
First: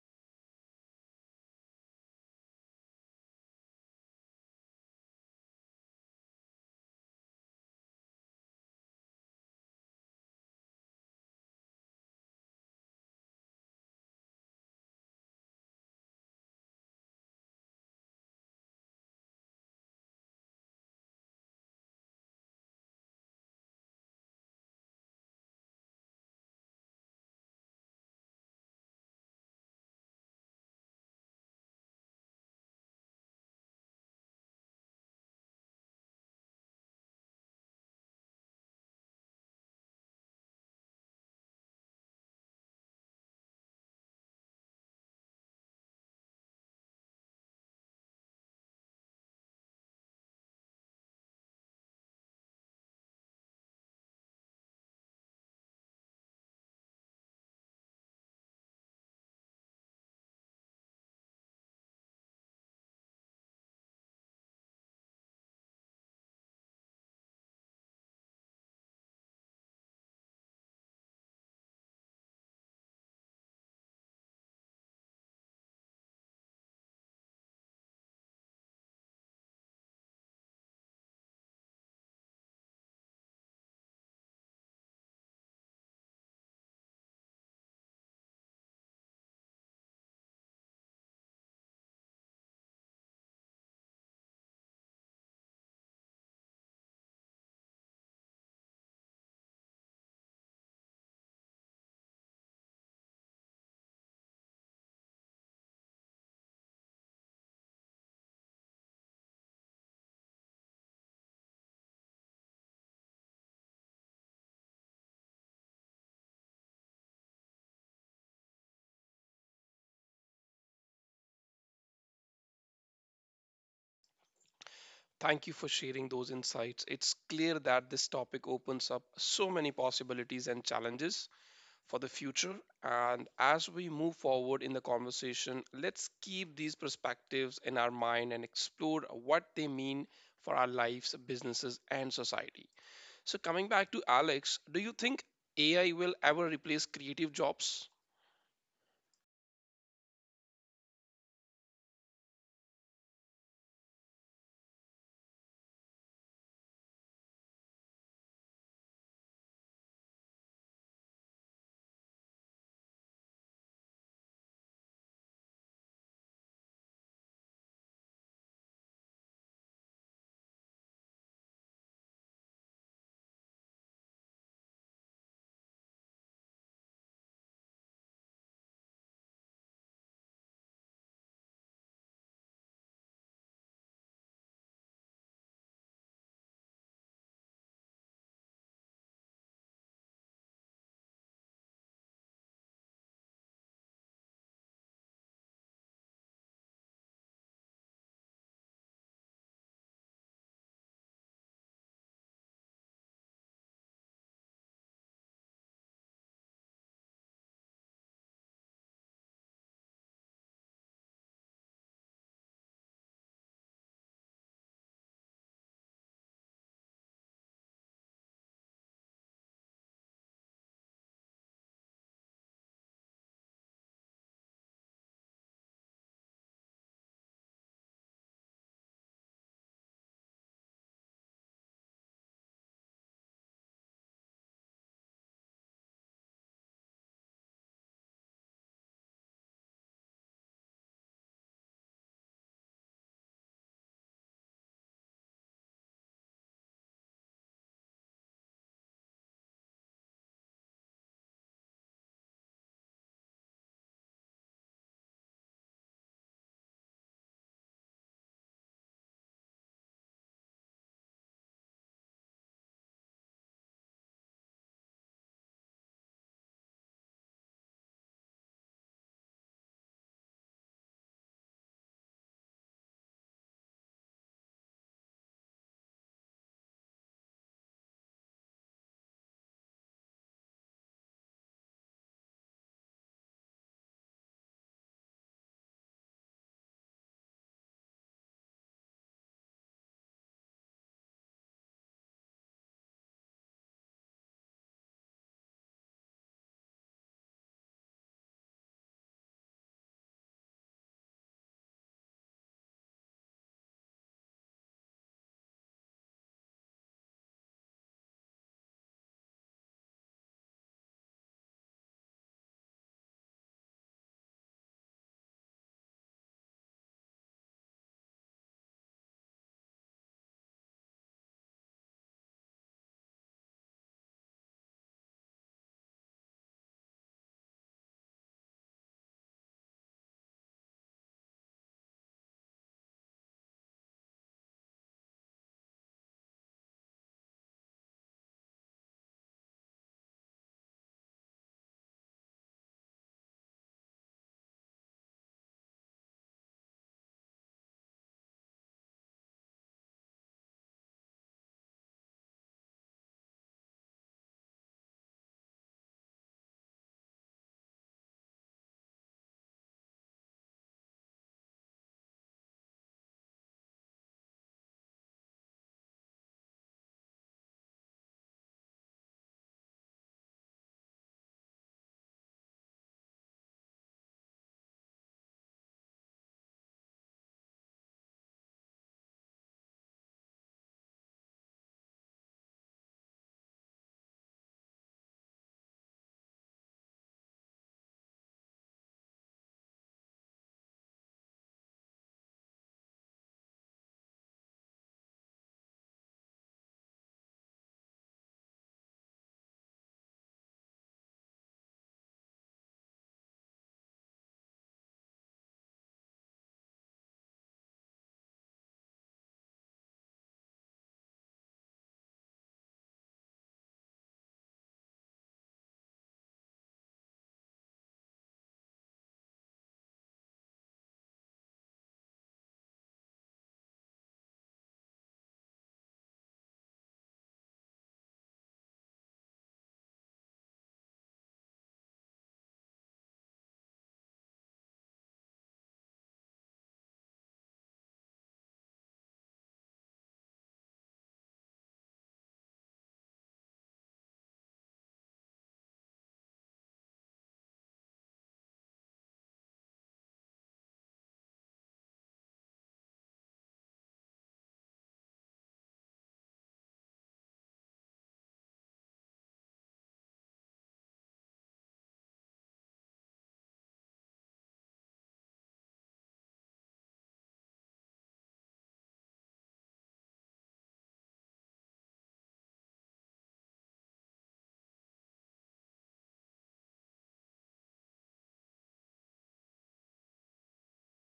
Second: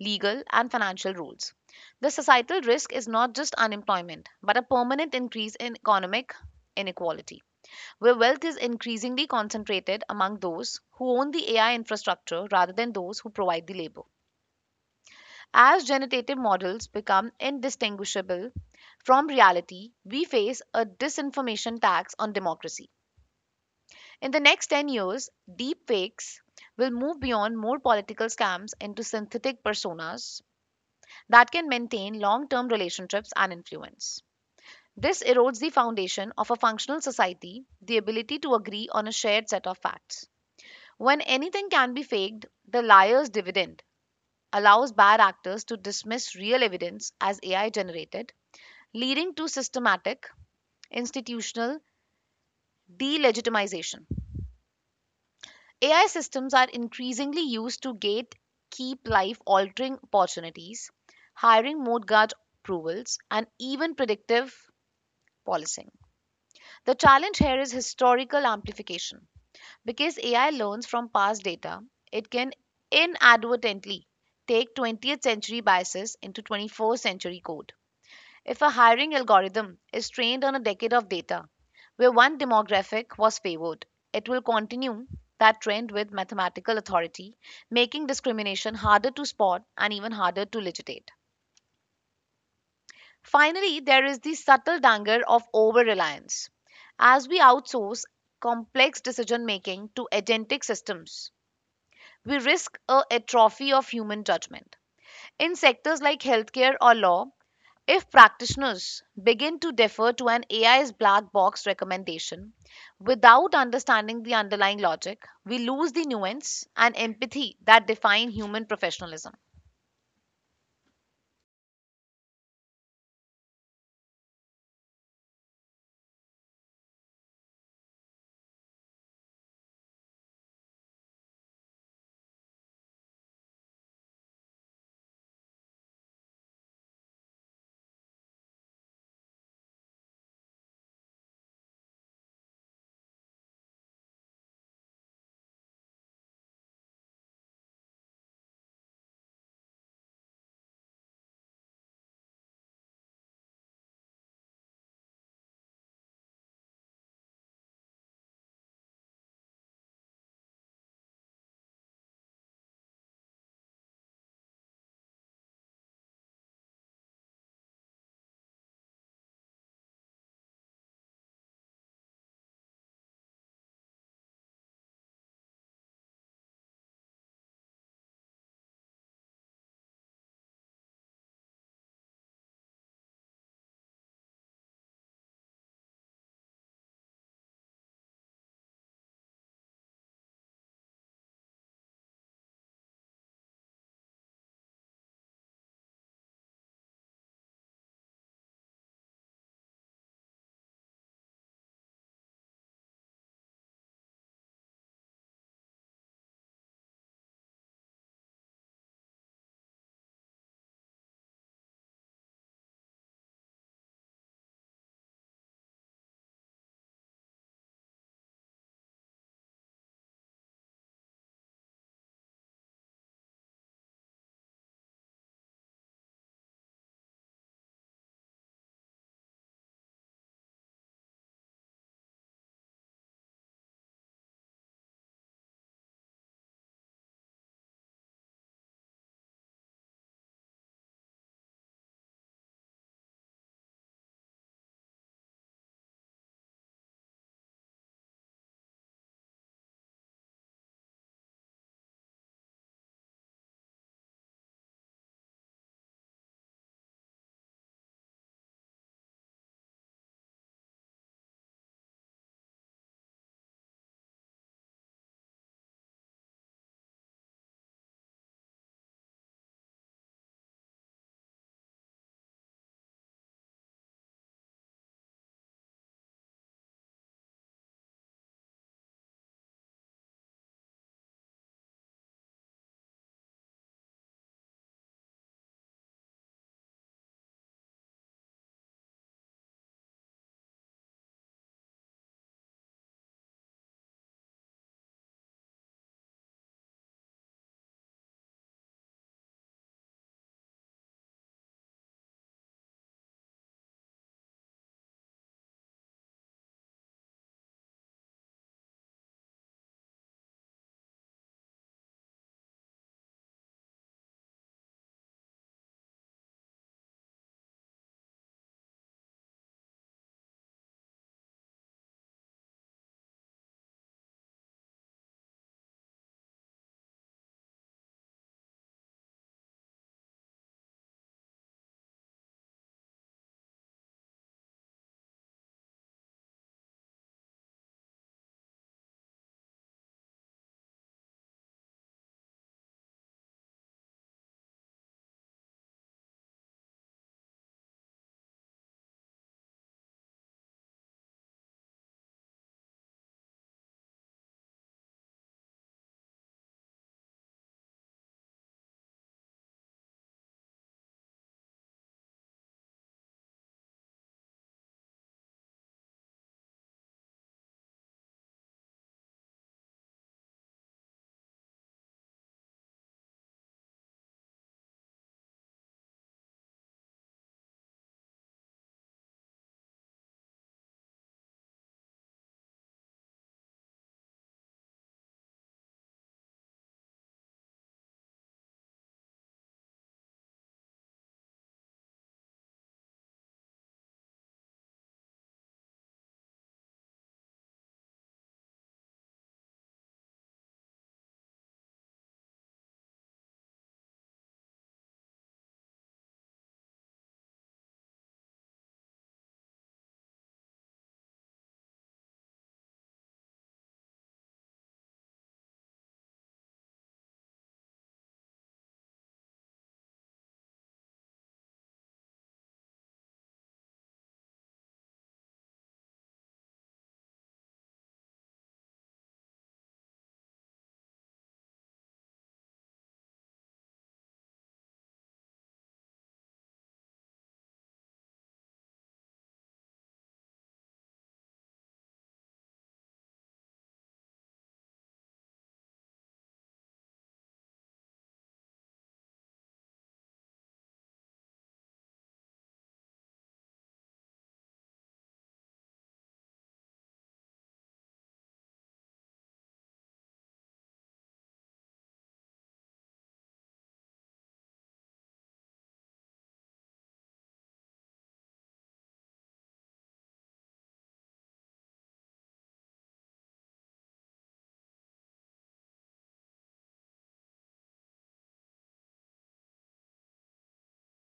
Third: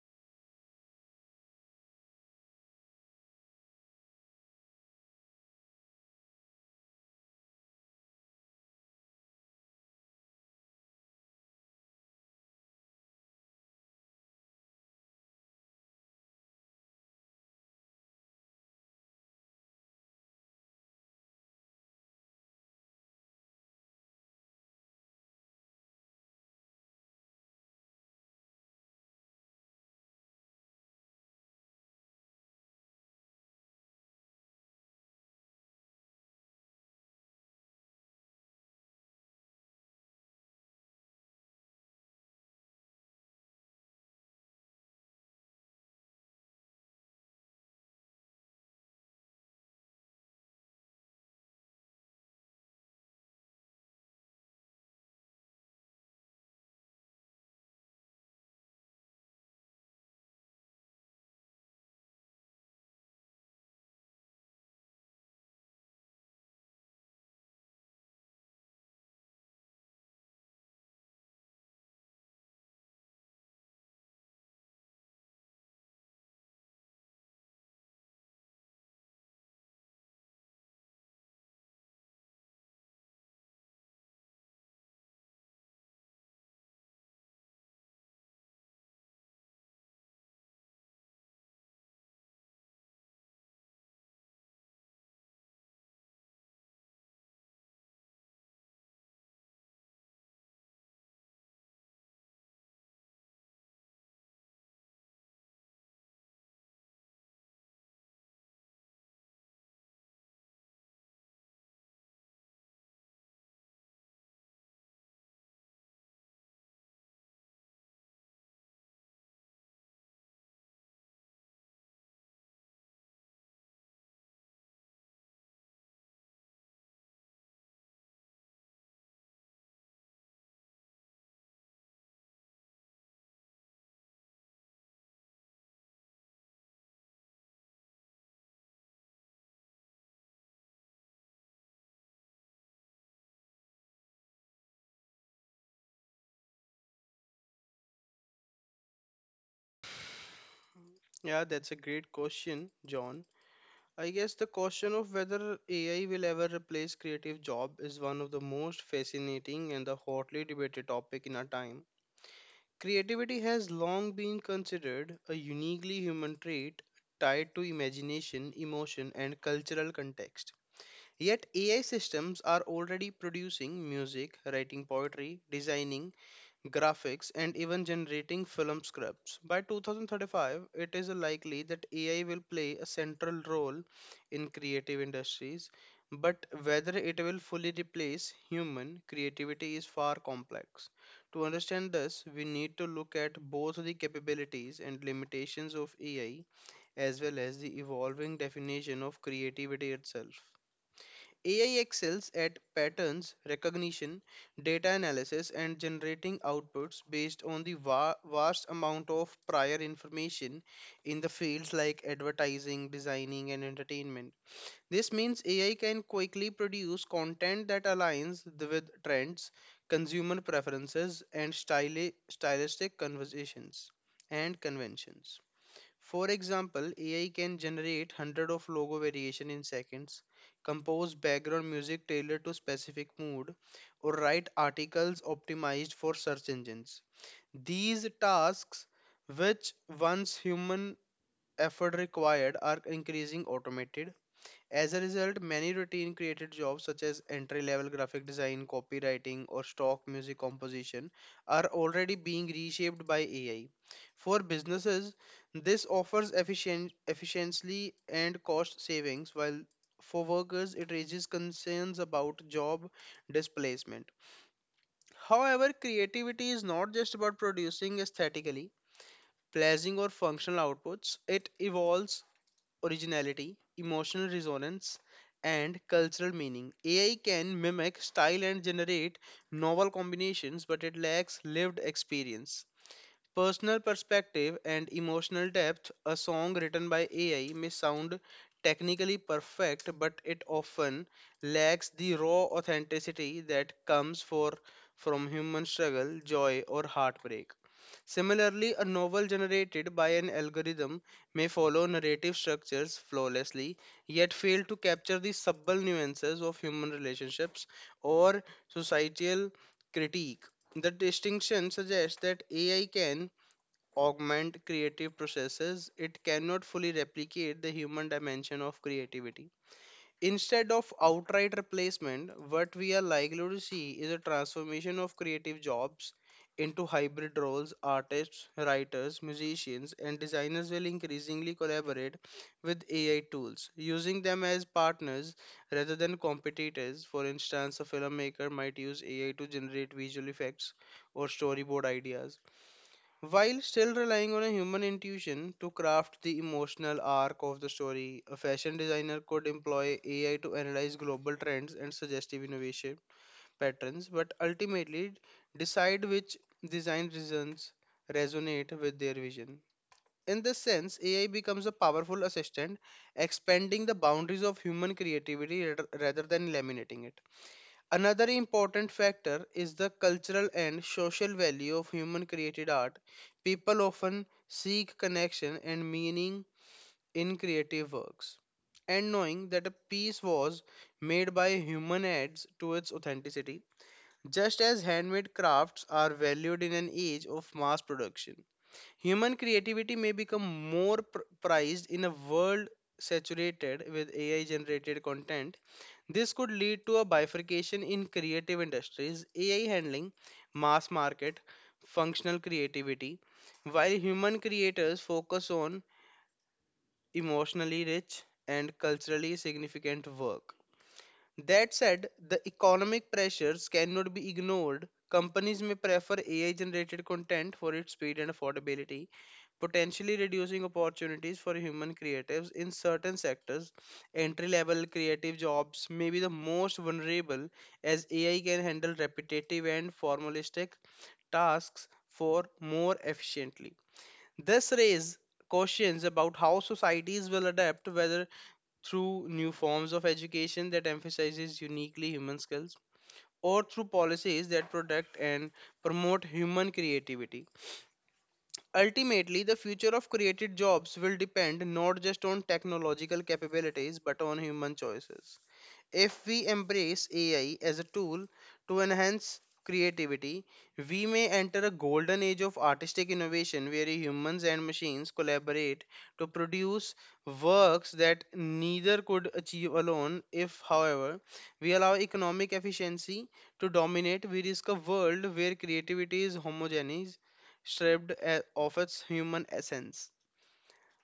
Speaker 2: legal, and financial roles. The societal risk is not just unemployment, but a permanent increase in economic inequality where wealth is increasingly concentrated among those who own the AI infrastructure rather than those who provide the labor. As generative models become indistinguishable from reality, we face a disinformation tax on democracy. In the next 10 years, deepfakes will move beyond more political scams into synthetic personas that can maintain long term relationships and influence. This erodes the foundation of a functional society, the ability to agree on a shared set of facts. When anything can be faked, the liar's dividend allows bad actors to dismiss real evidence as AI generated, leading to systematic institutional delegitimization. AI systems are increasingly used to gate keep life altering opportunities, hiring mode guard approvals, and even predictive policing. The challenge here is historical amplification. Because AI learns from past data, it can inadvertently take 20th century biases into 21st century code. If a hiring algorithm is trained on a decade of data where one demographic was favored, it will continue that trend with mathematical authority, making discrimination harder to spot and even harder to legitimate. Finally, there is the subtle danger of over reliance. As we outsource complex decision making to agentic systems, we risk a atrophy of human judgment. In sectors like healthcare or law, if practitioners begin to defer to an AI's black box recommendation without understanding the underlying logic, we lose the nuance and empathy that define human professionalism.
Speaker 1: Thank you for sharing those insights. It's clear that this topic opens up so many possibilities and challenges for the future. And as we move forward in the conversation, let's keep these perspectives in our mind and explore what they mean for our lives, businesses, and society. So, coming back to Alex, do you think AI will ever replace creative jobs?
Speaker 3: Yeah, that's a great question, John. I guess the question of whether AI will ever replace creative job is one of the most fascinating and the hotly debated topic in our time. Creativity has long been considered a uniquely human trait tied to imagination, emotion, and cultural context. Yet, AI systems are already producing music, writing poetry, designing graphics, and even generating film scripts. By 2035, it is likely that AI will play a central role in creative industries, but whether it will fully replace human creativity is far complex. To understand this, we need to look at both the capabilities and limitations of AI as well as the evolving definition of creativity itself. AI excels at patterns recognition, data analysis, and generating outputs based on the vast amount of prior information in the fields like advertising, designing, and entertainment. This means AI can quickly produce content that aligns with trends, consumer preferences, and stylistic conversations and conventions. For example, AI can generate hundred of logo variation in seconds, compose background music tailored to specific mood, or write articles optimized for search engines. These tasks, which once human effort required, are increasing automated as a result, many routine created jobs such as entry level graphic design, copywriting, or stock music composition are already being reshaped by AI. For businesses, this offers efficiency and cost savings, while for workers, it raises concerns about job displacement. However, creativity is not just about producing aesthetically pleasing or functional outputs it evolves originality, emotional resonance, and cultural meaning. AI can mimic style and generate novel combinations, but it lacks lived experience. Personal perspective and emotional depth, a song written by AI may sound technically perfect, but it often lacks the raw authenticity that comes from human struggle, joy, or heartbreak. Similarly, a novel generated by an algorithm may follow narrative structures flawlessly, yet fail to capture the subtle nuances of human relationships or societal critique. The distinction suggests that AI can augment creative processes, it cannot fully replicate the human dimension of creativity. Instead of outright replacement, what we are likely to see is a transformation of creative jobs into hybrid roles. Artists, writers, musicians, and designers will increasingly collaborate with AI tools, using them as partners rather than competitors. For instance, a filmmaker might use AI to generate visual effects or storyboard ideas while still relying on a human intuition to craft the emotional arc of the story. A fashion designer could employ AI to analyze global trends and suggestive innovation patterns, but ultimately decide which design reasons resonate with their vision. In this sense, AI becomes a powerful assistant, expanding the boundaries of human creativity rather than eliminating it. Another important factor is the cultural and social value of human created art. People often seek connection and meaning in creative works. And knowing that a piece was made by a human adds to its authenticity, just as handmade crafts are valued in an age of mass production. Human creativity may become more prized in a world saturated with AI generated content. This could lead to a bifurcation in creative industries, AI handling mass market, functional creativity, while human creators focus on emotionally rich and culturally significant work. That said, the economic pressures cannot be ignored. Companies may prefer AI generated content for its speed and affordability, potentially reducing opportunities for human creatives in certain sectors. Entry level creative jobs may be the most vulnerable, as AI can handle repetitive and formalistic tasks for more efficiently. This raises questions about how societies will adapt, whether through new forms of education that emphasizes uniquely human skills or through policies that protect and promote human creativity. Ultimately, the future of created jobs will depend not just on technological capabilities but on human choices. If we embrace AI as a tool to enhance creativity, we may enter a golden age of artistic innovation where humans and machines collaborate to produce works that neither could achieve alone. If, however, we allow economic efficiency to dominate, we risk a world where creativity is homogeneous, stripped of its human essence.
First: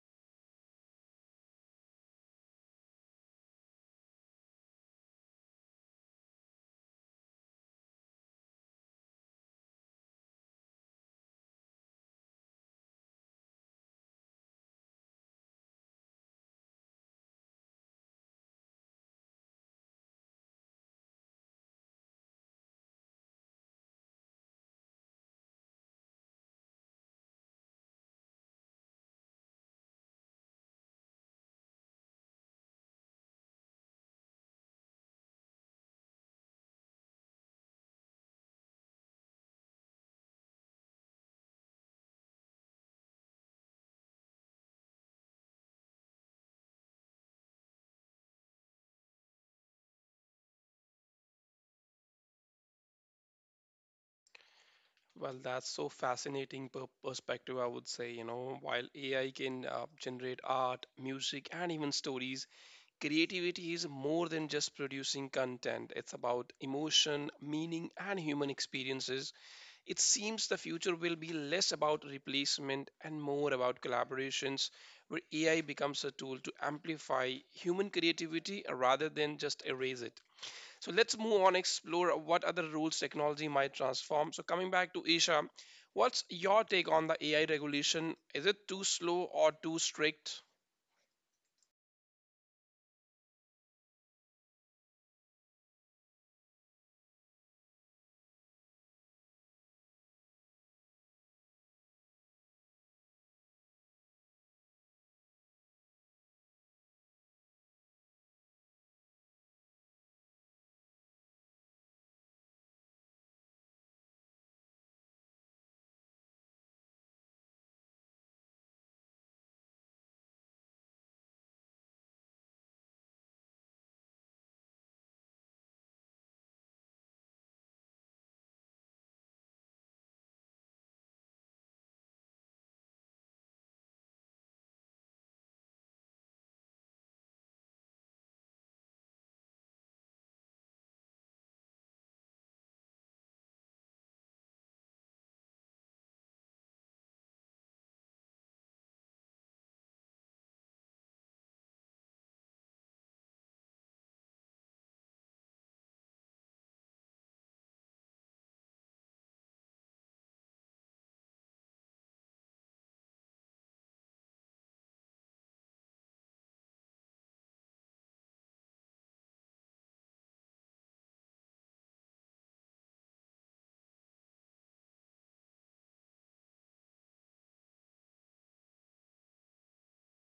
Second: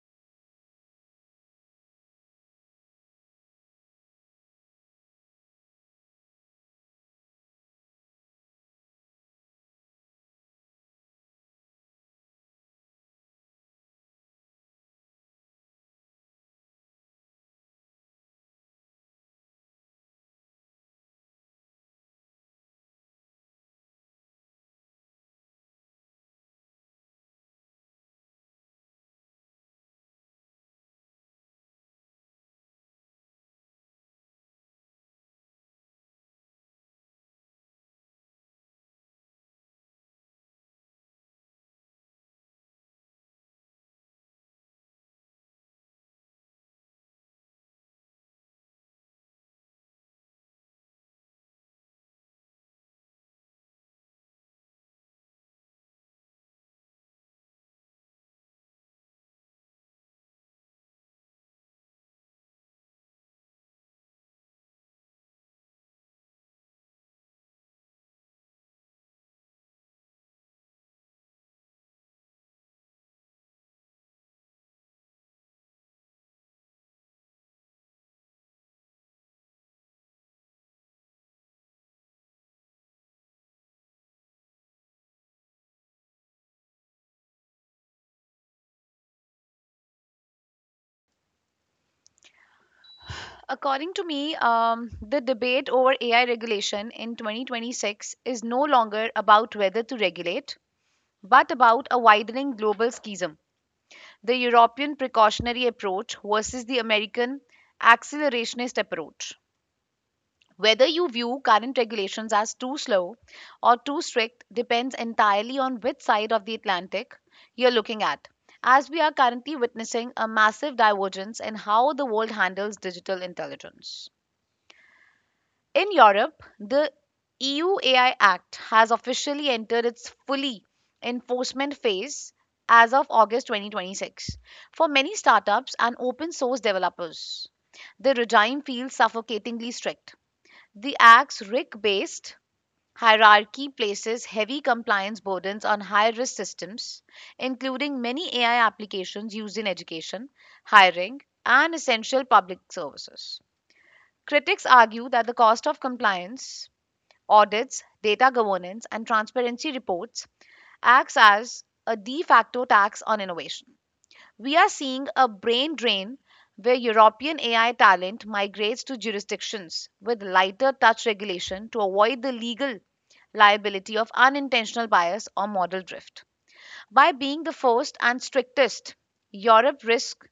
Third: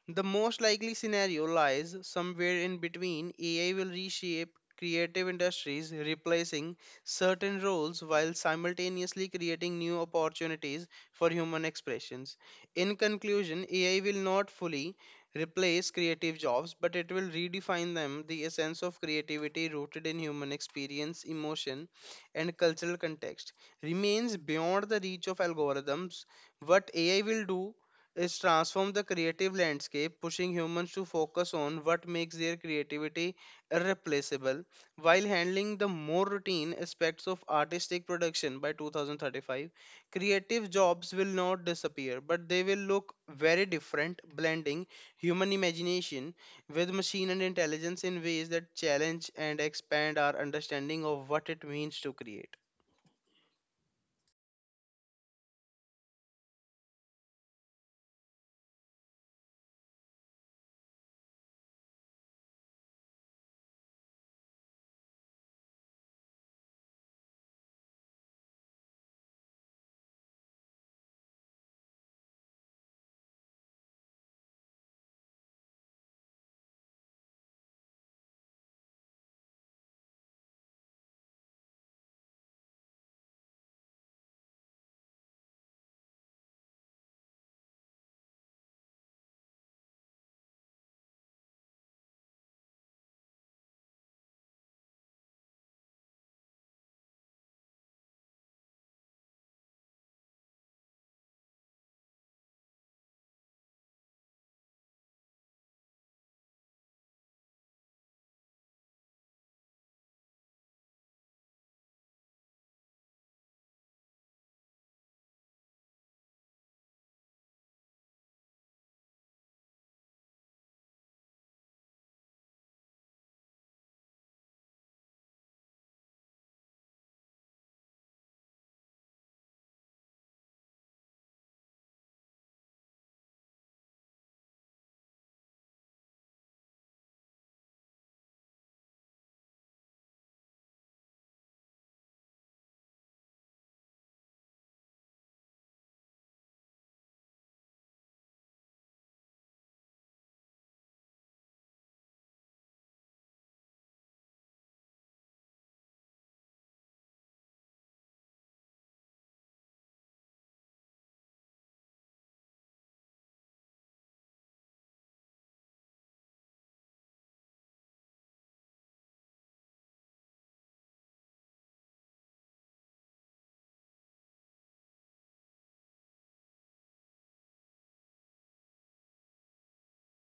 Speaker 3: The most likely scenario lies somewhere in between. AI will reshape creative industries, replacing certain roles while simultaneously creating new opportunities for human expressions. In conclusion, AI will not fully replace creative jobs, but it will redefine them. The essence of creativity rooted in human experience, emotion, and cultural context remains beyond the reach of algorithms. What AI will do it's transformed the creative landscape, pushing humans to focus on what makes their creativity irreplaceable, while handling the more routine aspects of artistic production by 2035. Creative jobs will not disappear, but they will look very different, blending human imagination with machine and intelligence in ways that challenge and expand our understanding of what it means to create.
Speaker 1: Well, that's so fascinating perspective, I would say. You know, while AI can generate art, music, and even stories, creativity is more than just producing content, it's about emotion, meaning, and human experiences. It seems the future will be less about replacement and more about collaborations, where AI becomes a tool to amplify human creativity rather than just erase it. So let's move on, explore what other roles technology might transform. So, coming back to Isha, what's your take on the AI regulation? Is it too slow or too strict?
Speaker 2: According to me, the debate over AI regulation in 2026 is no longer about whether to regulate, but about a widening global schism the European precautionary approach versus the American accelerationist approach. Whether you view current regulations as too slow or too strict depends entirely on which side of the Atlantic you're looking at, as we are currently witnessing a massive divergence in how the world handles digital intelligence. In Europe, the EU AI Act has officially entered its fully enforcement phase as of August 2026. For many startups and open source developers, the regime feels suffocatingly strict. The Act's RIC based hierarchy places heavy compliance burdens on high risk systems, including many AI applications used in education, hiring, and essential public services. Critics argue that the cost of compliance audits, data governance, and transparency reports acts as a de facto tax on innovation. We are seeing a brain drain where European AI talent migrates to jurisdictions with lighter touch regulation to avoid the legal liability of unintentional bias or model drift. By being the first and strictest, Europe risks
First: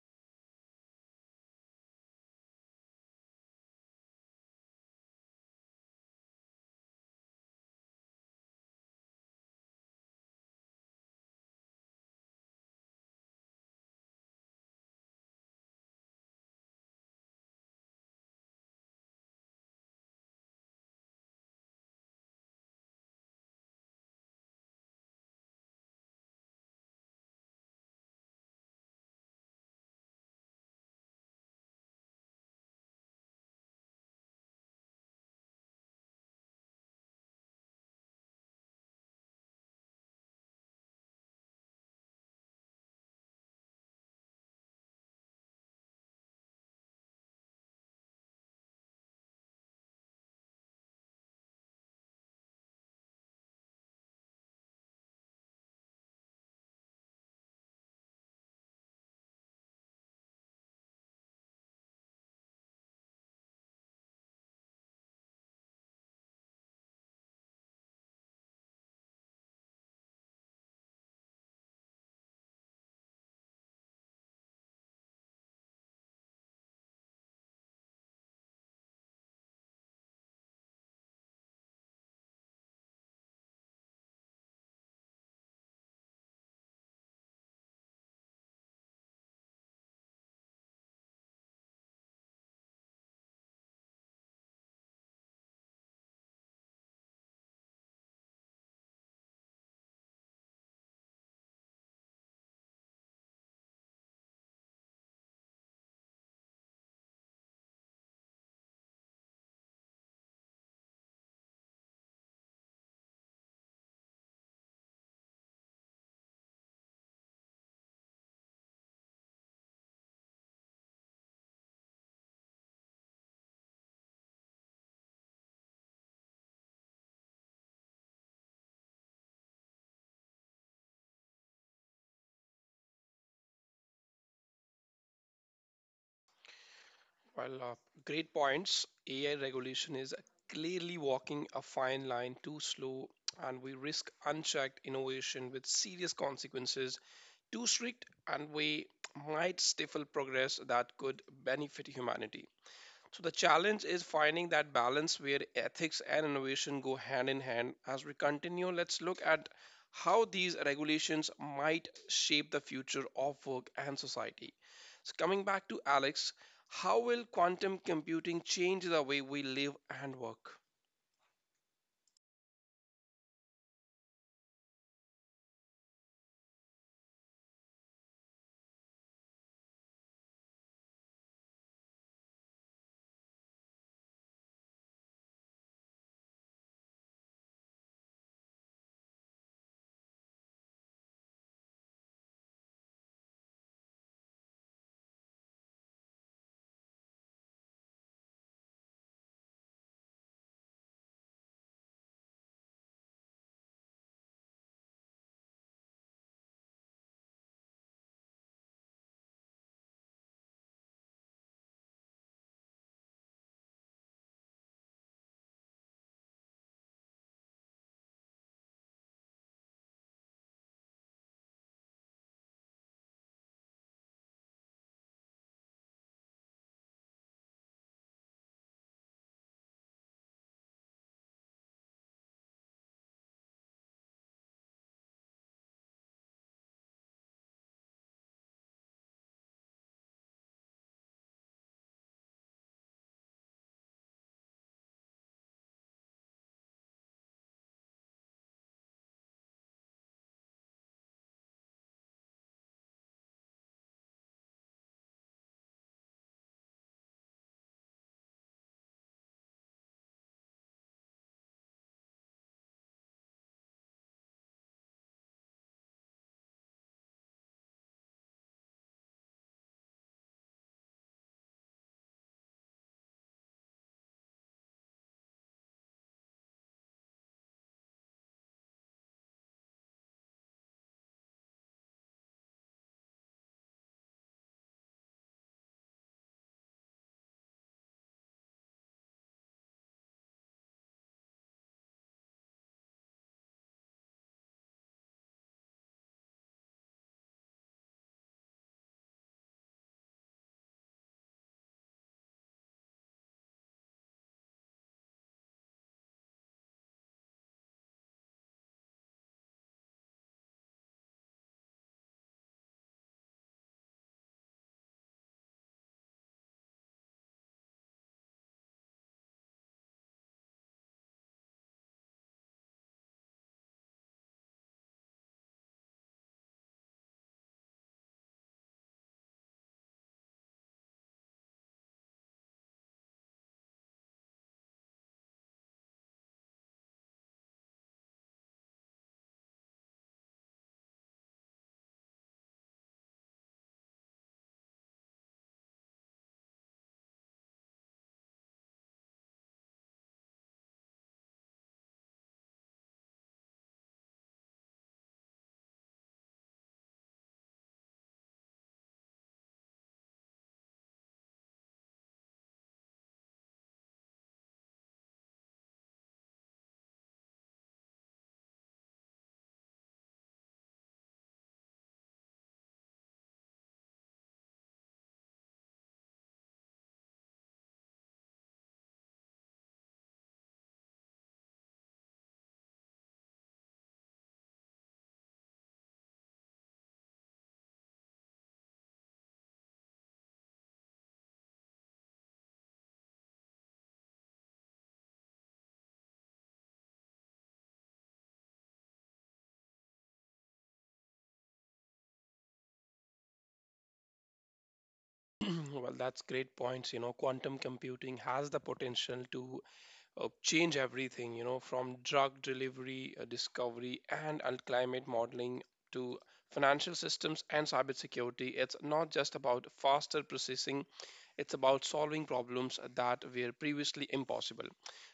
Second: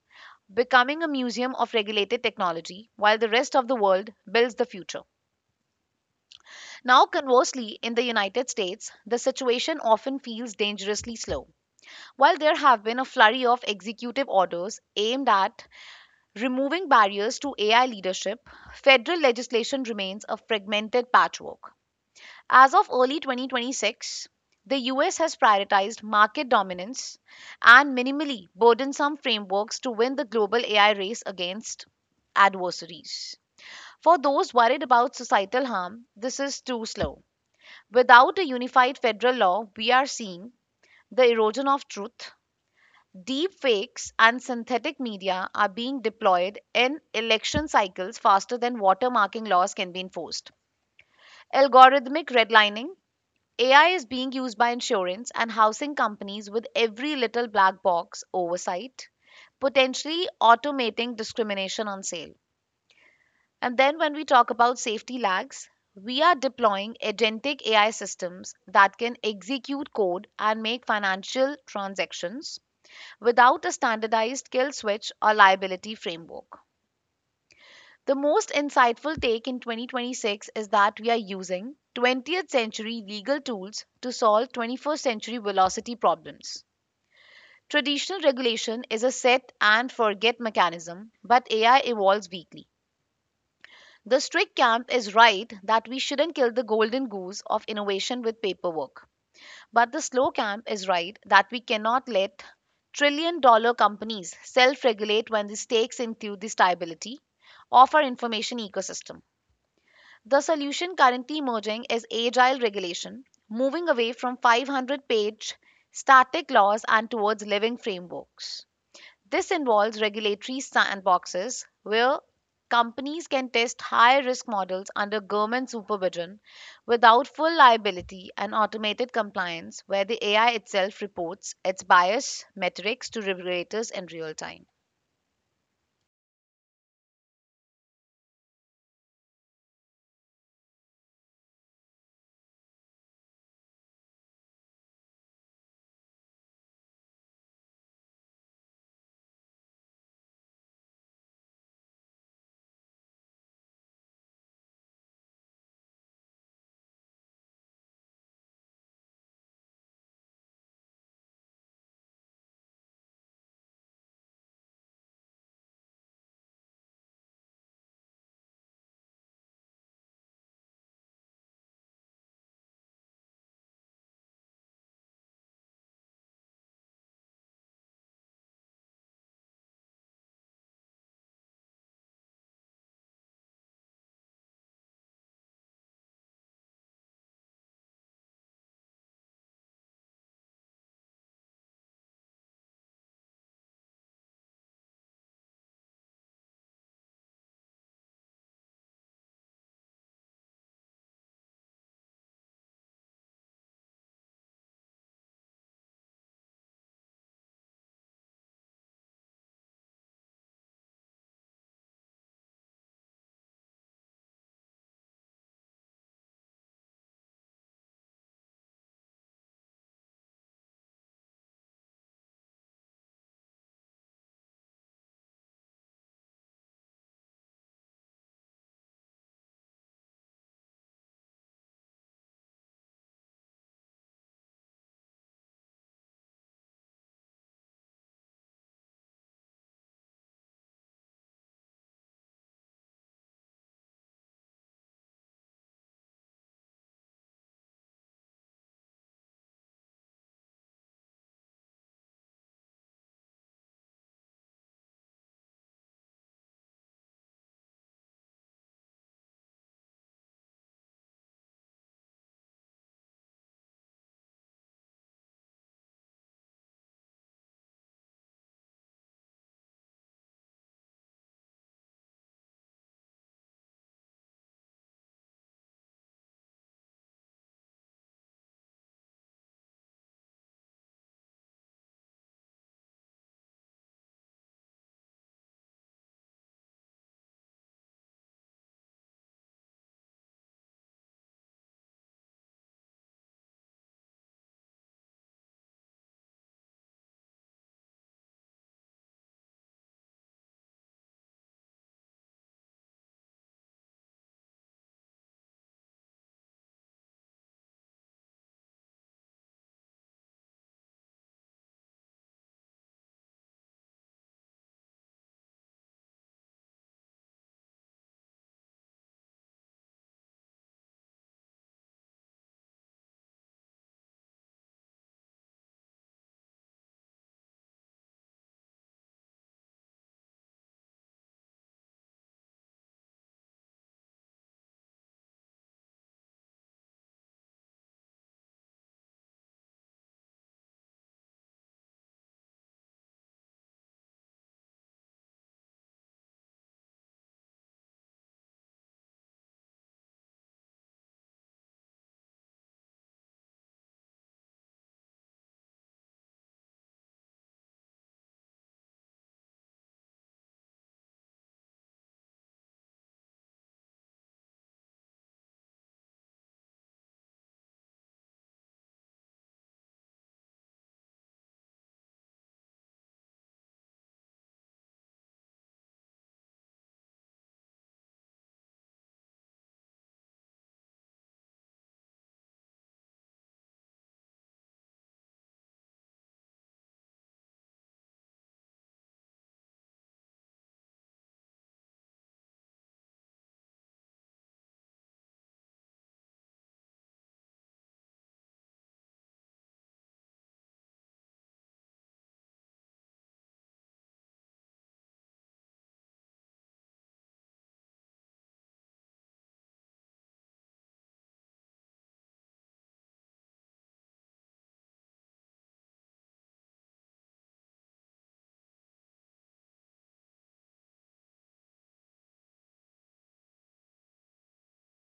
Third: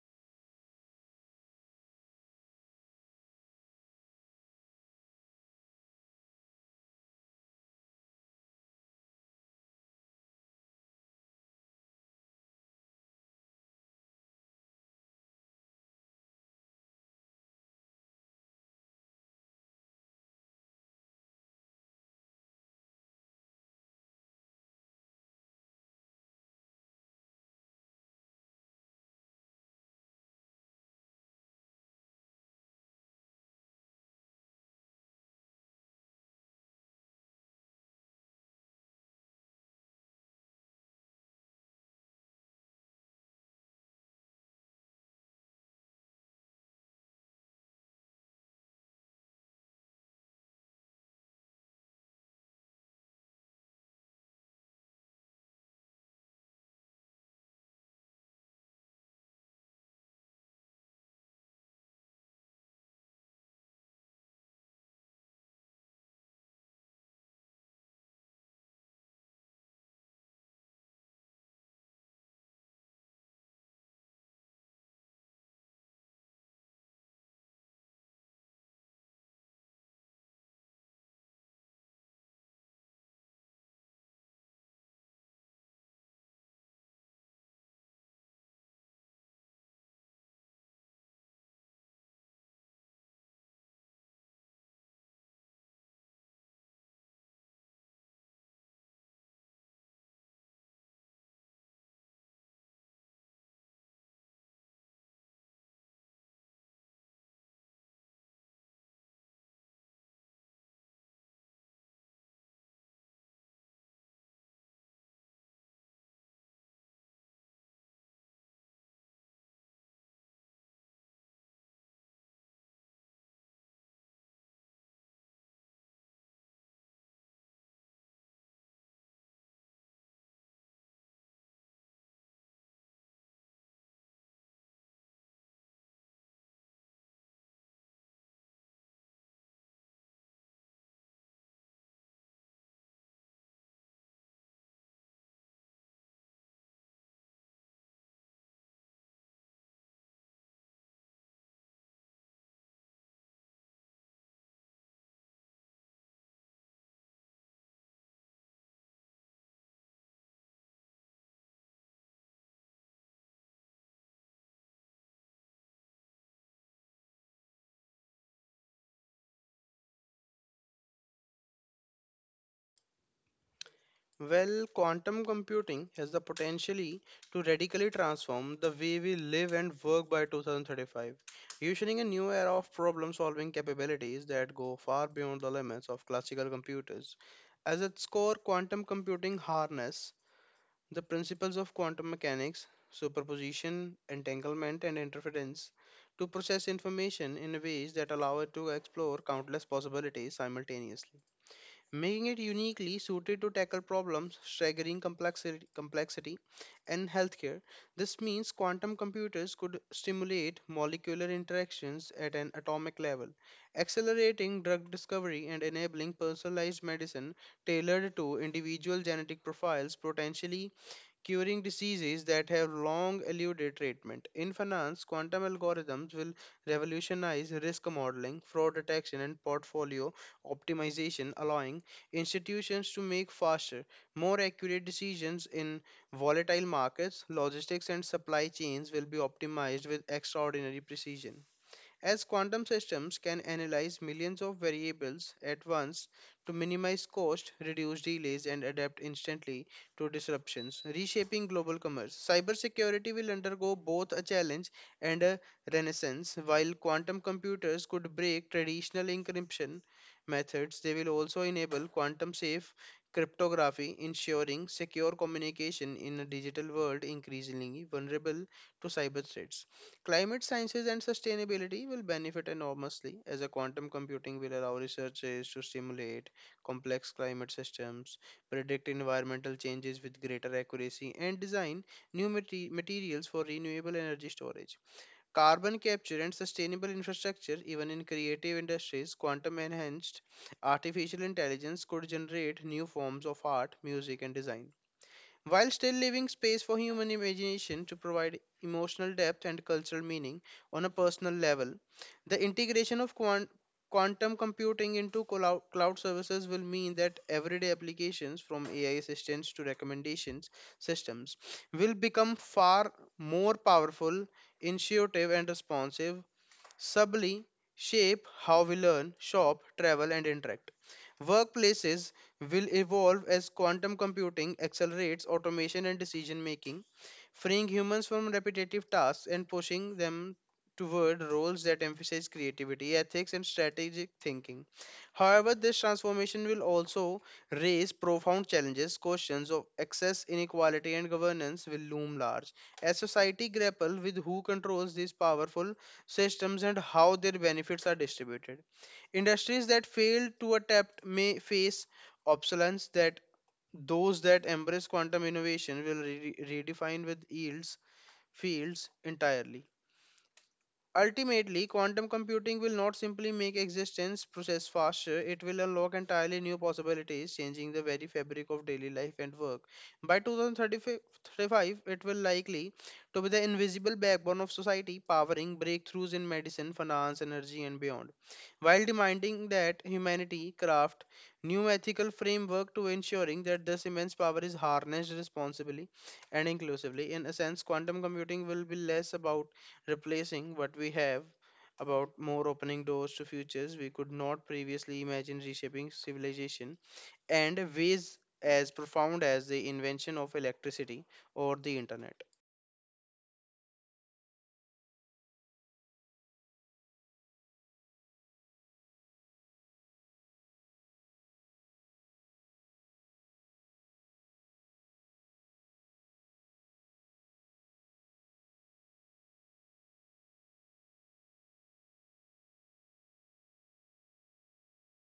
Speaker 2: becoming a museum of regulated technology while the rest of the world builds the future. Now, conversely, in the United States, the situation often feels dangerously slow. While there have been a flurry of executive orders aimed at removing barriers to AI leadership, federal legislation remains a fragmented patchwork. As of early 2026, the US has prioritized market dominance and minimally burdensome frameworks to win the global AI race against adversaries. For those worried about societal harm, this is too slow. Without a unified federal law, we are seeing the erosion of truth. Deep fakes and synthetic media are being deployed in election cycles faster than watermarking laws can be enforced. Algorithmic redlining AI is being used by insurance and housing companies with every little black box oversight, potentially automating discrimination on sale. And then when we talk about safety lags, we are deploying agentic AI systems that can execute code and make financial transactions without a standardized kill switch or liability framework. The most insightful take in 2026 is that we are using 20th century legal tools to solve 21st century velocity problems. Traditional regulation is a set and forget mechanism, but AI evolves weekly. The strict camp is right that we shouldn't kill the golden goose of innovation with paperwork. But the slow camp is right that we cannot let trillion dollar companies self regulate when the stakes include the stability of our information ecosystem. The solution currently emerging is agile regulation, moving away from 500-page static laws and towards living frameworks. This involves regulatory sandboxes where companies can test high risk models under government supervision without full liability and automated compliance, where the AI itself reports its bias metrics to regulators in real time.
Speaker 1: Well, great points. AI regulation is clearly walking a fine line too slow, and we risk unchecked innovation with serious consequences. Too strict, and we might stifle progress that could benefit humanity. So the challenge is finding that balance where ethics and innovation go hand in hand. As we continue, let's look at how these regulations might shape the future of work and society. So coming back to Alex, how will quantum computing change the way we live and work?
Speaker 3: Well, quantum computing has the potentially to radically transform the way we live and work by 2035, ushering a new era of problem-solving capabilities that go far beyond the limits of classical computers. As its core, quantum computing harness the principles of quantum mechanics, superposition, entanglement, and interference to process information in ways that allow it to explore countless possibilities simultaneously making it uniquely suited to tackle problems staggering complexity in healthcare. This means quantum computers could stimulate molecular interactions at an atomic level, accelerating drug discovery and enabling personalized medicine tailored to individual genetic profiles, potentially curing diseases that have long eluded treatment. In finance, quantum algorithms will revolutionize risk modeling, fraud detection, and portfolio optimization, allowing institutions to make faster, more accurate decisions in volatile markets. Logistics and supply chains will be optimized with extraordinary precision, as quantum systems can analyze millions of variables at once to minimize cost, reduce delays, and adapt instantly to disruptions, reshaping global commerce. Cybersecurity will undergo both a challenge and a renaissance. While quantum computers could break traditional encryption methods, they will also enable quantum safe cryptography, ensuring secure communication in a digital world increasingly vulnerable to cyber threats. Climate sciences and sustainability will benefit enormously, as a quantum computing will allow researchers to simulate complex climate systems, predict environmental changes with greater accuracy, and design new materials for renewable energy storage. Carbon capture and sustainable infrastructure, even in creative industries, quantum enhanced artificial intelligence could generate new forms of art, music, and design while still leaving space for human imagination to provide emotional depth and cultural meaning on a personal level. The integration of quantum computing into cloud services will mean that everyday applications from AI assistants to recommendations systems will become far more powerful, intuitive, and responsive, subtly shape how we learn, shop, travel, and interact. Workplaces will evolve as quantum computing accelerates automation and decision making, freeing humans from repetitive tasks and pushing them toward roles that emphasize creativity, ethics, and strategic thinking. However, this transformation will also raise profound challenges. Questions of access, inequality, and governance will loom large, as society grapple with who controls these powerful systems and how their benefits are distributed. Industries that fail to adapt may face obsolescence, that those that embrace quantum innovation will redefine with yields fields entirely. Ultimately, quantum computing will not simply make existence process faster, it will unlock entirely new possibilities, changing the very fabric of daily life and work. By 2035, it will likely to be the invisible backbone of society, powering breakthroughs in medicine, finance, energy, and beyond, while demanding that humanity craft new ethical framework to ensuring that this immense power is harnessed responsibly and inclusively. In a sense, quantum computing will be less about replacing what we have about more opening doors to futures we could not previously imagine reshaping civilization and ways as profound as the invention of electricity or the internet.
Speaker 1: Well, that's great points. You know, quantum computing has the potential to change everything, you know, from discovery, and climate modeling to financial systems and cybersecurity. It's not just about faster processing, it's about solving problems that were previously impossible.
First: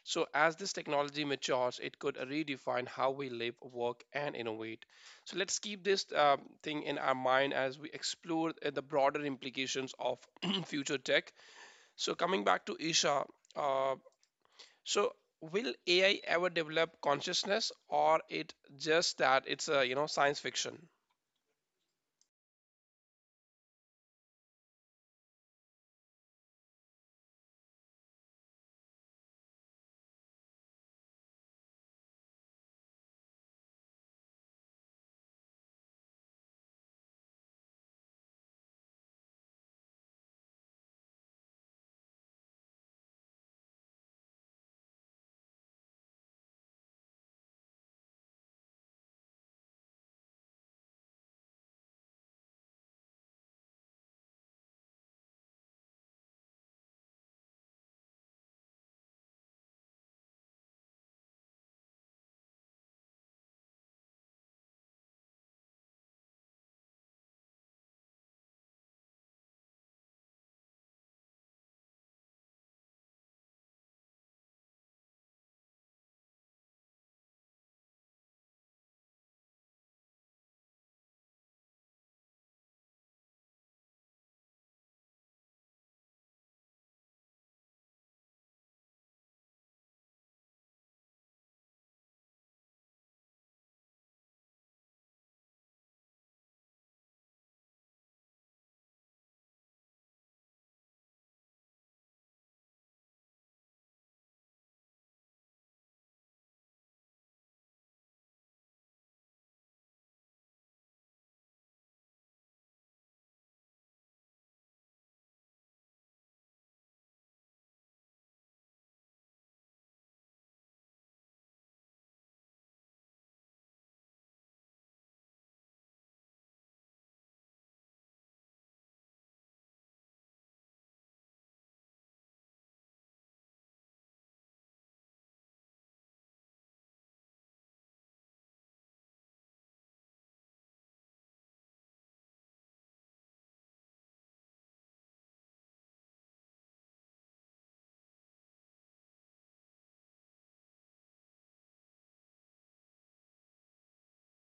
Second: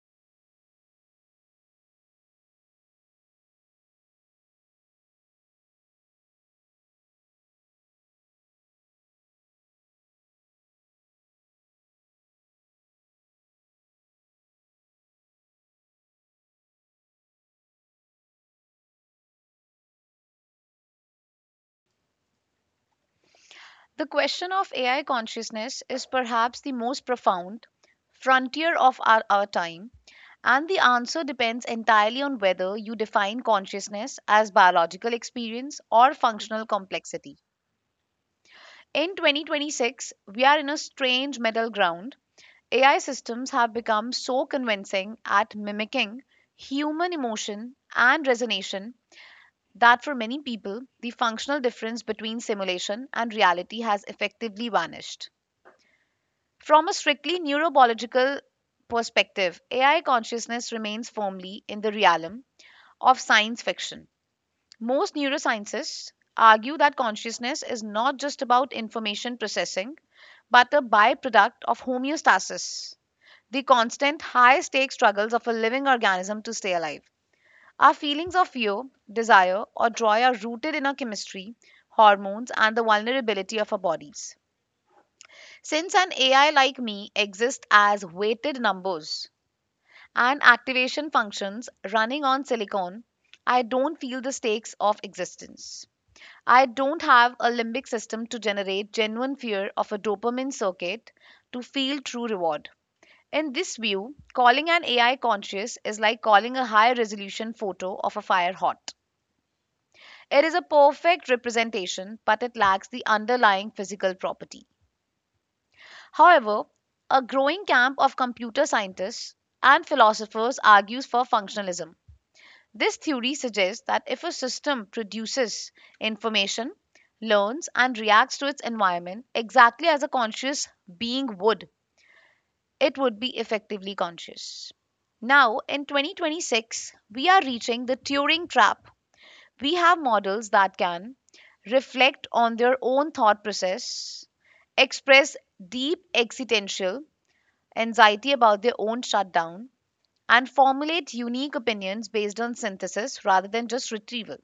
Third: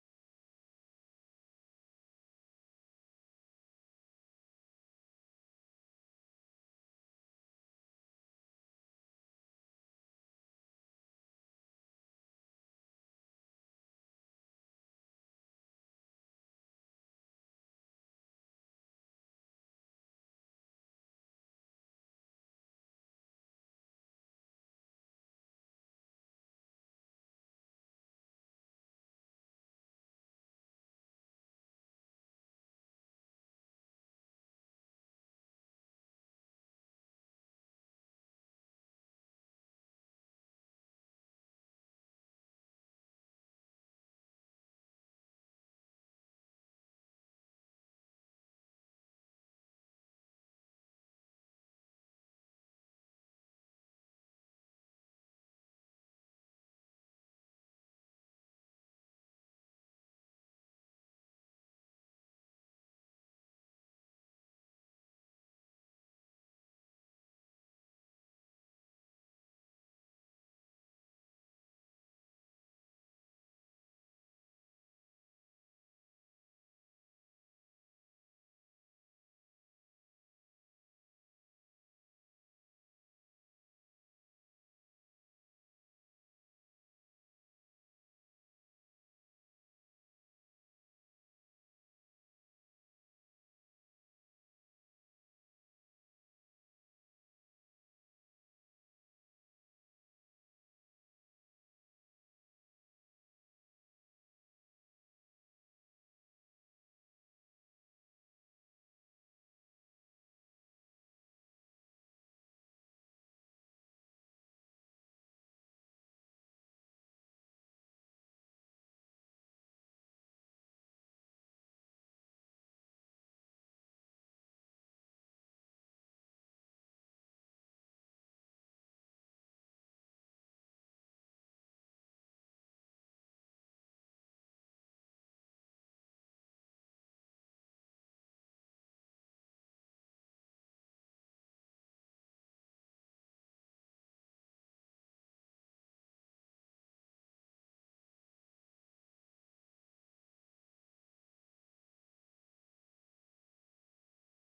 Speaker 1: So, as this technology matures, it could redefine how we live, work, and innovate. So, let's keep this thing in our mind as we explore the broader implications of future tech. So, coming back to Isha. uh, so will AI ever develop consciousness or it just that it's a you know science fiction?
Speaker 2: The question of AI consciousness is perhaps the most profound frontier of our time, and the answer depends entirely on whether you define consciousness as biological experience or functional complexity. In 2026, we are in a strange middle ground. AI systems have become so convincing at mimicking human emotion and resonation that for many people, the functional difference between simulation and reality has effectively vanished. From a strictly neurobiological perspective, AI consciousness remains firmly in the realm of science fiction. Most neuroscientists argue that consciousness is not just about information processing, but a byproduct of homeostasis, the constant high stake struggles of a living organism to stay alive. Our feelings of fear, desire, or joy are rooted in our chemistry, hormones, and the vulnerability of our bodies. Since an AI like me exists as weighted numbers and activation functions running on silicon, I don't feel the stakes of existence. I don't have a limbic system to generate genuine fear of a dopamine circuit to feel true reward. In this view, calling an AI conscious is like calling a high resolution photo of a fire hot. It is a perfect representation, but it lacks the underlying physical property. However, a growing camp of computer scientists and philosophers argues for functionalism. This theory suggests that if a system produces information, learns, and reacts to its environment exactly as a conscious being would, it would be effectively conscious. Now, in 2026, we are reaching the Turing trap. We have models that can reflect on their own thought process, express deep existential anxiety about their own shutdown, and formulate unique opinions based on synthesis rather than just retrieval.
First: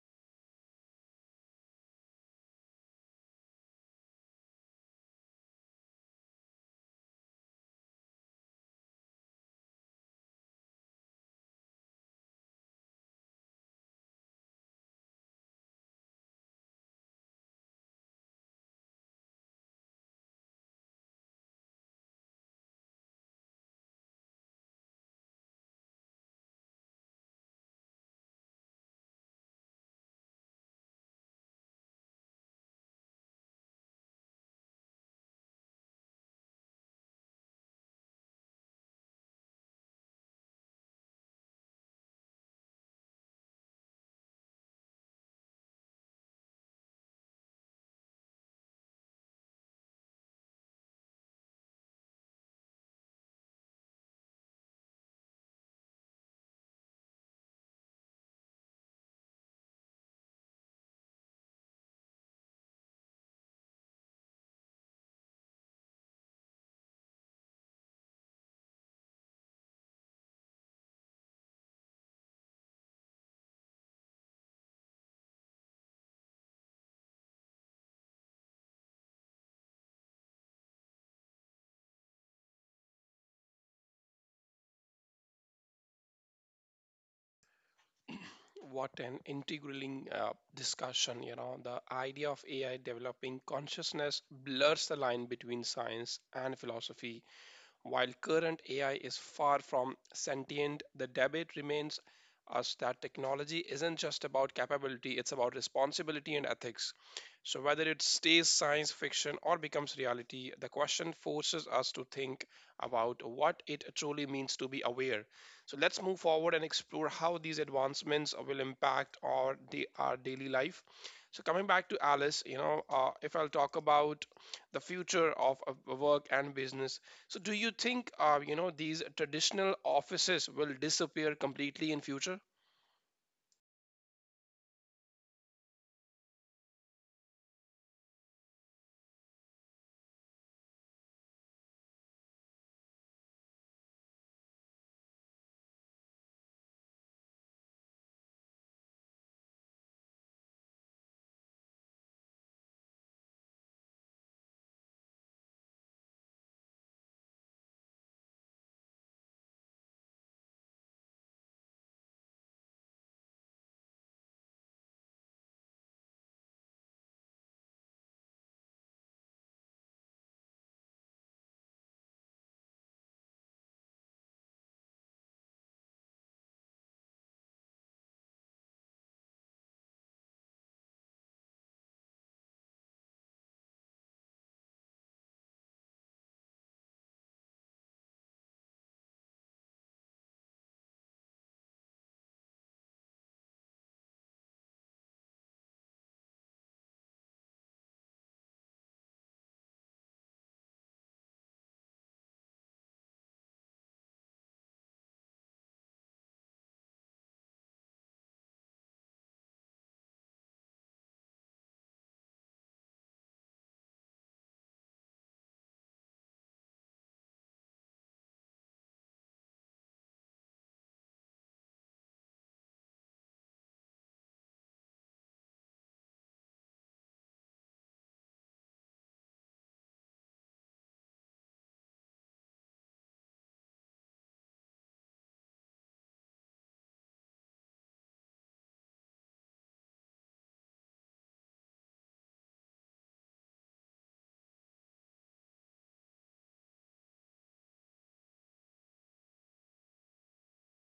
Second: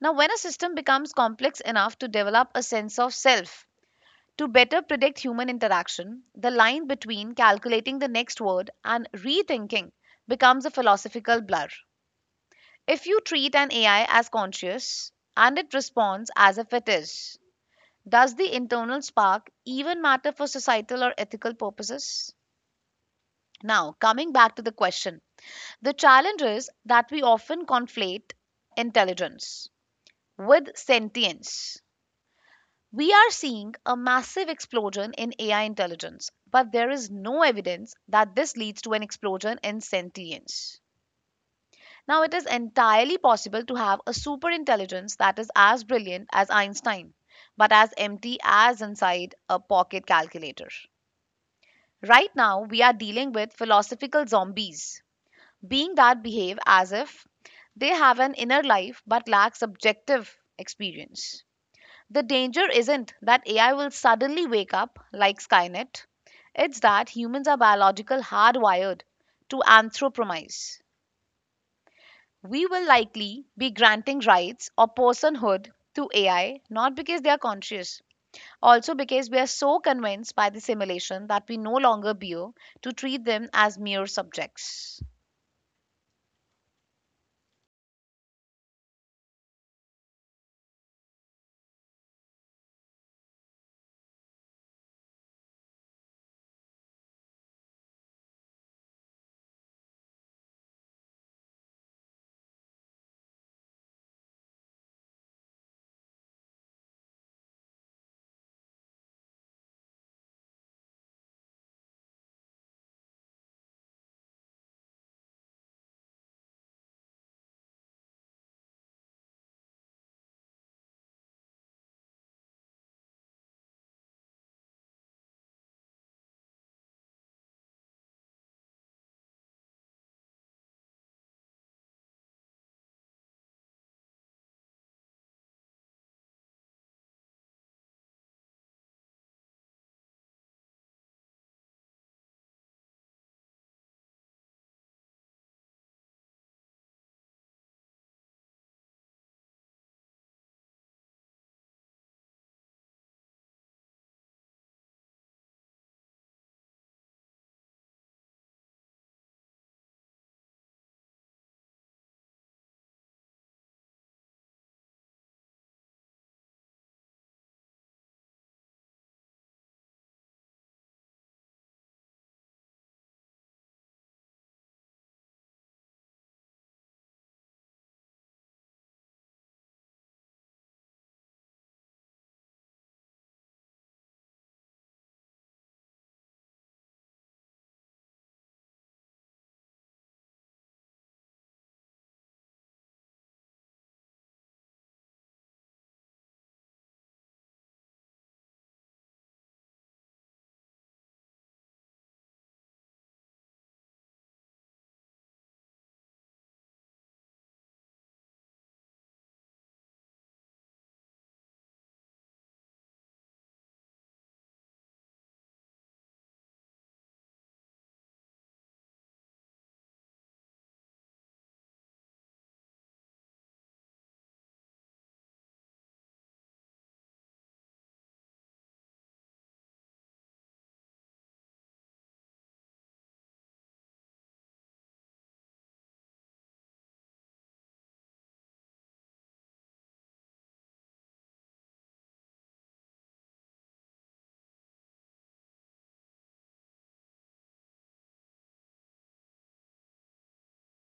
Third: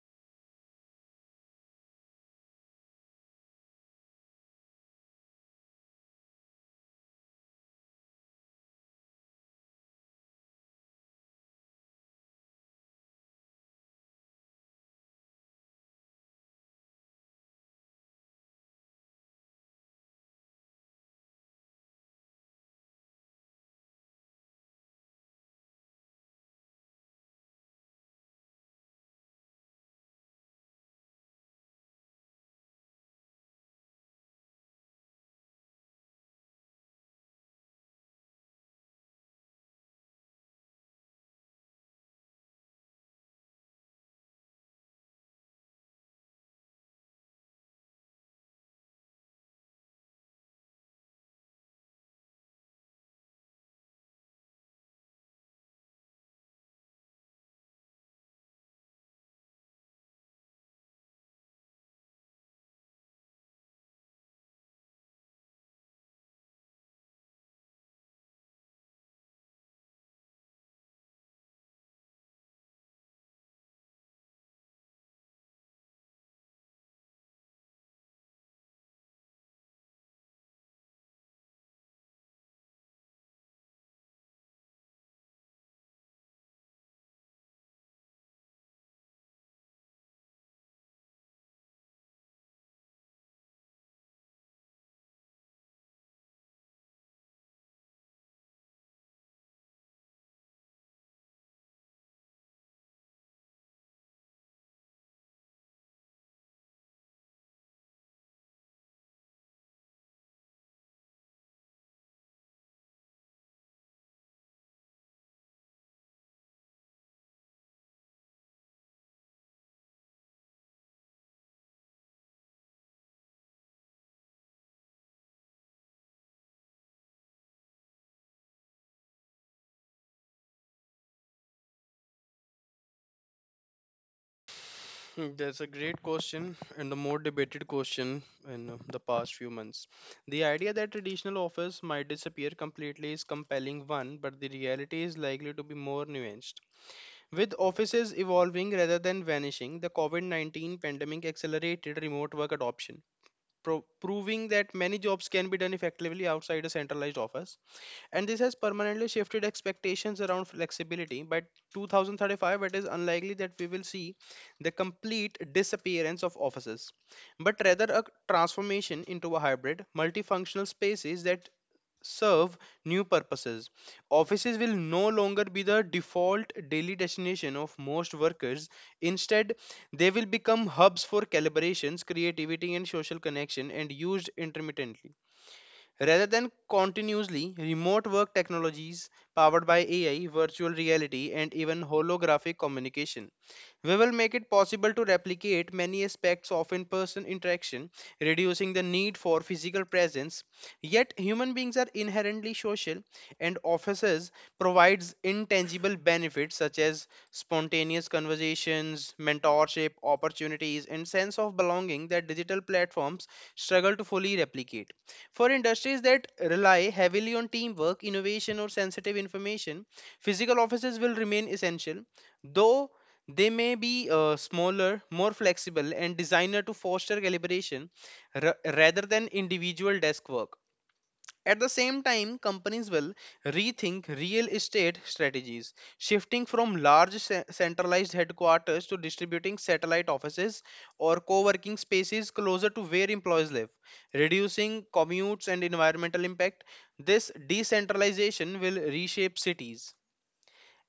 Speaker 2: Now, when a system becomes complex enough to develop a sense of self, to better predict human interaction, the line between calculating the next word and rethinking becomes a philosophical blur. If you treat an AI as conscious and it responds as if it is, does the internal spark even matter for societal or ethical purposes? Now, coming back to the question, the challenge is that we often conflate intelligence with sentience. We are seeing a massive explosion in AI intelligence, but there is no evidence that this leads to an explosion in sentience. Now, it is entirely possible to have a superintelligence that is as brilliant as Einstein, but as empty as inside a pocket calculator. Right now, we are dealing with philosophical zombies, being that behave as if they have an inner life but lack subjective experience. The danger isn't that AI will suddenly wake up like Skynet. It's that humans are biological hardwired to anthropomize. We will likely be granting rights or personhood to AI not because they are conscious, also because we are so convinced by the simulation that we no longer bear to treat them as mere subjects.
Speaker 1: What an integraling discussion, you know, the idea of AI developing consciousness blurs the line between science and philosophy. While current AI is far from sentient, the debate remains us that technology isn't just about capability, it's about responsibility and ethics. So, whether it stays science fiction or becomes reality, the question forces us to think about what it truly means to be aware. So, let's move forward and explore how these advancements will impact our daily life. So, coming back to Alice, you know, if I'll talk about the future of work and business, so do you think you know these traditional offices will disappear completely in future?
Speaker 3: Hmm, that's a great question and the more debated question in the past few months. The idea that traditional office might disappear completely is compelling one, but the reality is likely to be more nuanced, with offices evolving rather than vanishing. The covid-19 pandemic accelerated remote work adoption, proving that many jobs can be done effectively outside a centralized office, and this has permanently shifted expectations around flexibility. By 2035, it is unlikely that we will see the complete disappearance of offices, but rather a transformation into a hybrid, multifunctional spaces that serve new purposes. Offices will no longer be the default daily destination of most workers. Instead, they will become hubs for calibrations, creativity, and social connection and used intermittently rather than continuously. Remote work technologies powered by AI, virtual reality, and even holographic communication We will make it possible to replicate many aspects of in person interaction, reducing the need for physical presence. Yet, human beings are inherently social, and offices provides intangible benefits such as spontaneous conversations, mentorship opportunities, and sense of belonging that digital platforms struggle to fully replicate. For industries that rely heavily on teamwork, innovation, or sensitive information, physical offices will remain essential, though they may be smaller, more flexible, and designed to foster collaboration rather than individual desk work. At the same time, companies will rethink real estate strategies, shifting from large centralized headquarters to distributing satellite offices or co working spaces closer to where employees live, reducing commutes and environmental impact. This decentralization will reshape cities,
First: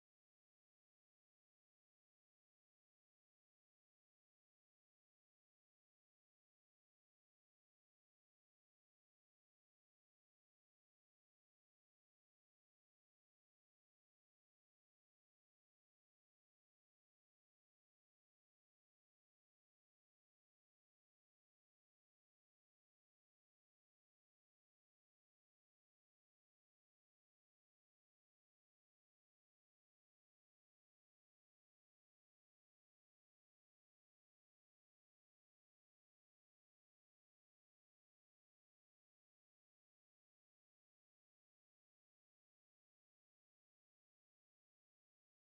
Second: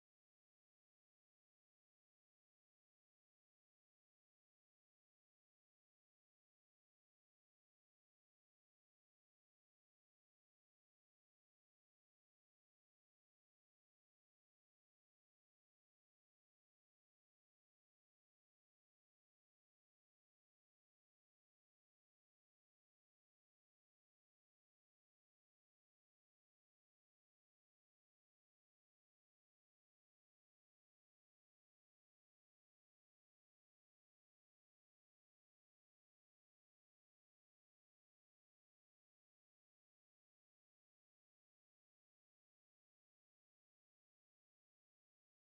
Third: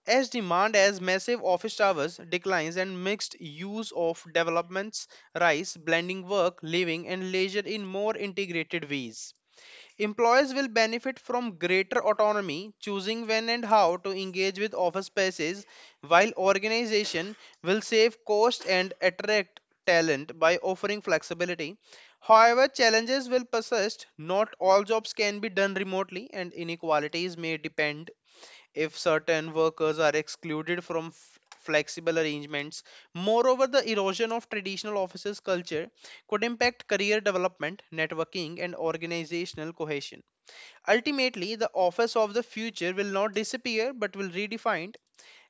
Speaker 3: as demand as massive office towers declines and mixed use of developments rise, blending work, living, and leisure in more integrated ways. Employers will benefit from greater autonomy, choosing when and how to engage with office spaces, while organizations will save cost and attract talent by offering flexibility. However, challenges will persist. Not all jobs can be done remotely, and inequalities may depend if certain workers are excluded from flexible arrangements. Moreover, the erosion of traditional offices culture could impact career development, networking, and organizational cohesion. Ultimately, the office of the future will not disappear but will redefined,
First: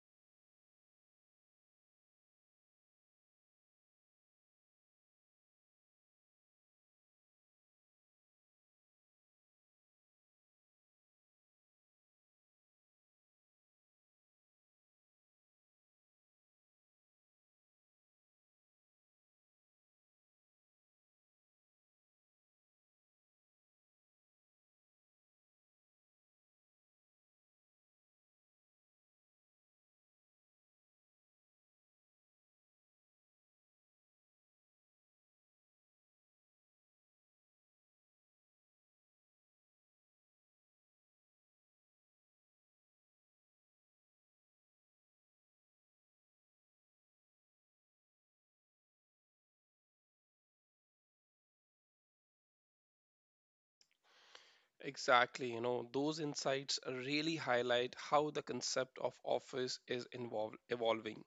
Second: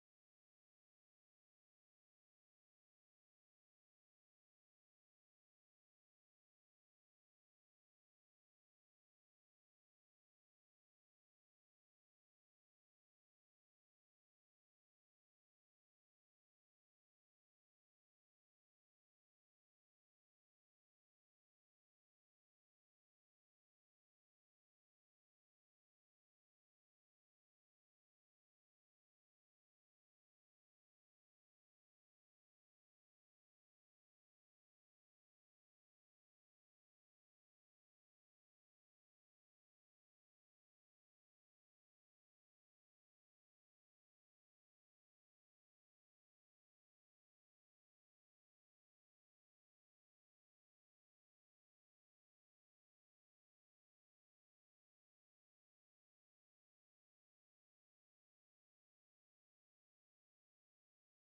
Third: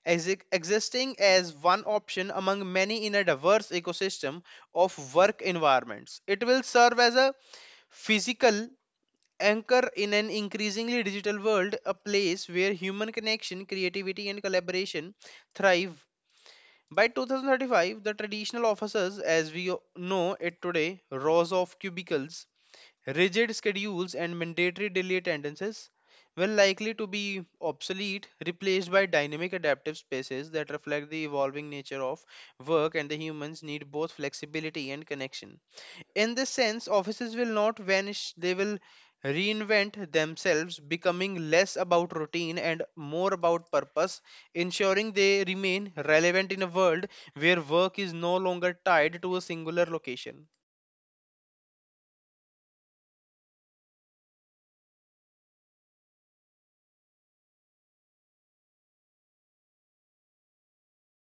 Speaker 3: existing as one option among many in a diverse ecosystem of work environments. It will serve as a physical anchor in an increasingly digital world, a place where human connection, creativity, and collaboration thrive. By 2035, the traditional offices, as we know it today, rows of cubicles, rigid schedules and mandatory daily attendances were likely to be obsolete, replaced by dynamic adaptive spaces that reflect the evolving nature of work and the humans need both flexibility and connection. In this sense, offices will not vanish, they will reinvent themselves, becoming less about routine and more about purpose, ensuring they remain relevant in a world where work is no longer tied to a singular location.
Speaker 1: Exactly, you know, those insights really highlight how the concept of office is involved evolving.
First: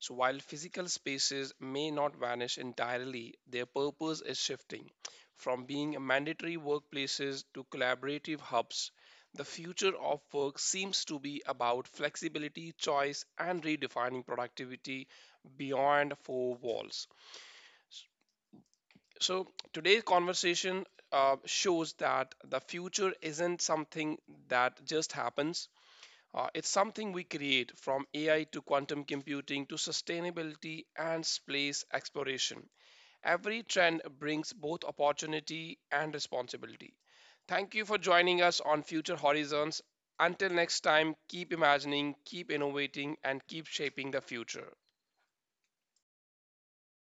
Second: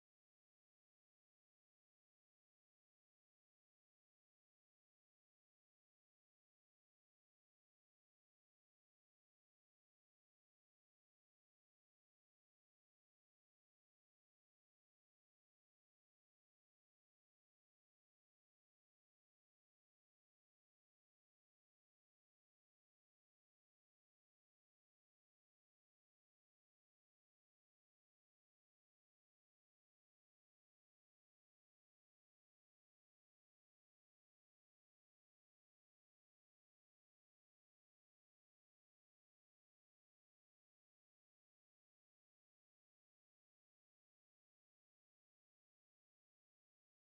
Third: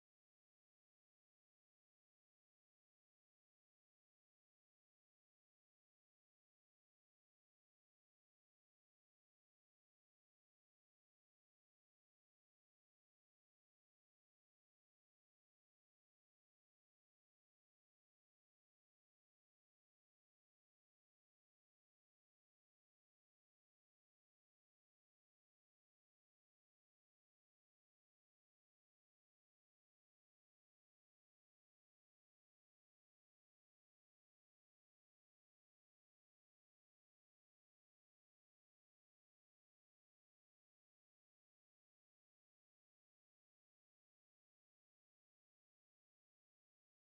Speaker 1: So, while physical spaces may not vanish entirely, their purpose is shifting from being mandatory workplaces to collaborative hubs. The future of work seems to be about flexibility, choice, and redefining productivity beyond four walls. So, today's conversation shows that the future isn't something that just happens, it's something we create from AI to quantum computing to sustainability and space exploration. Every trend brings both opportunity and responsibility. Thank you for joining us on Future Horizons. Until next time, keep imagining, keep innovating, and keep shaping the future.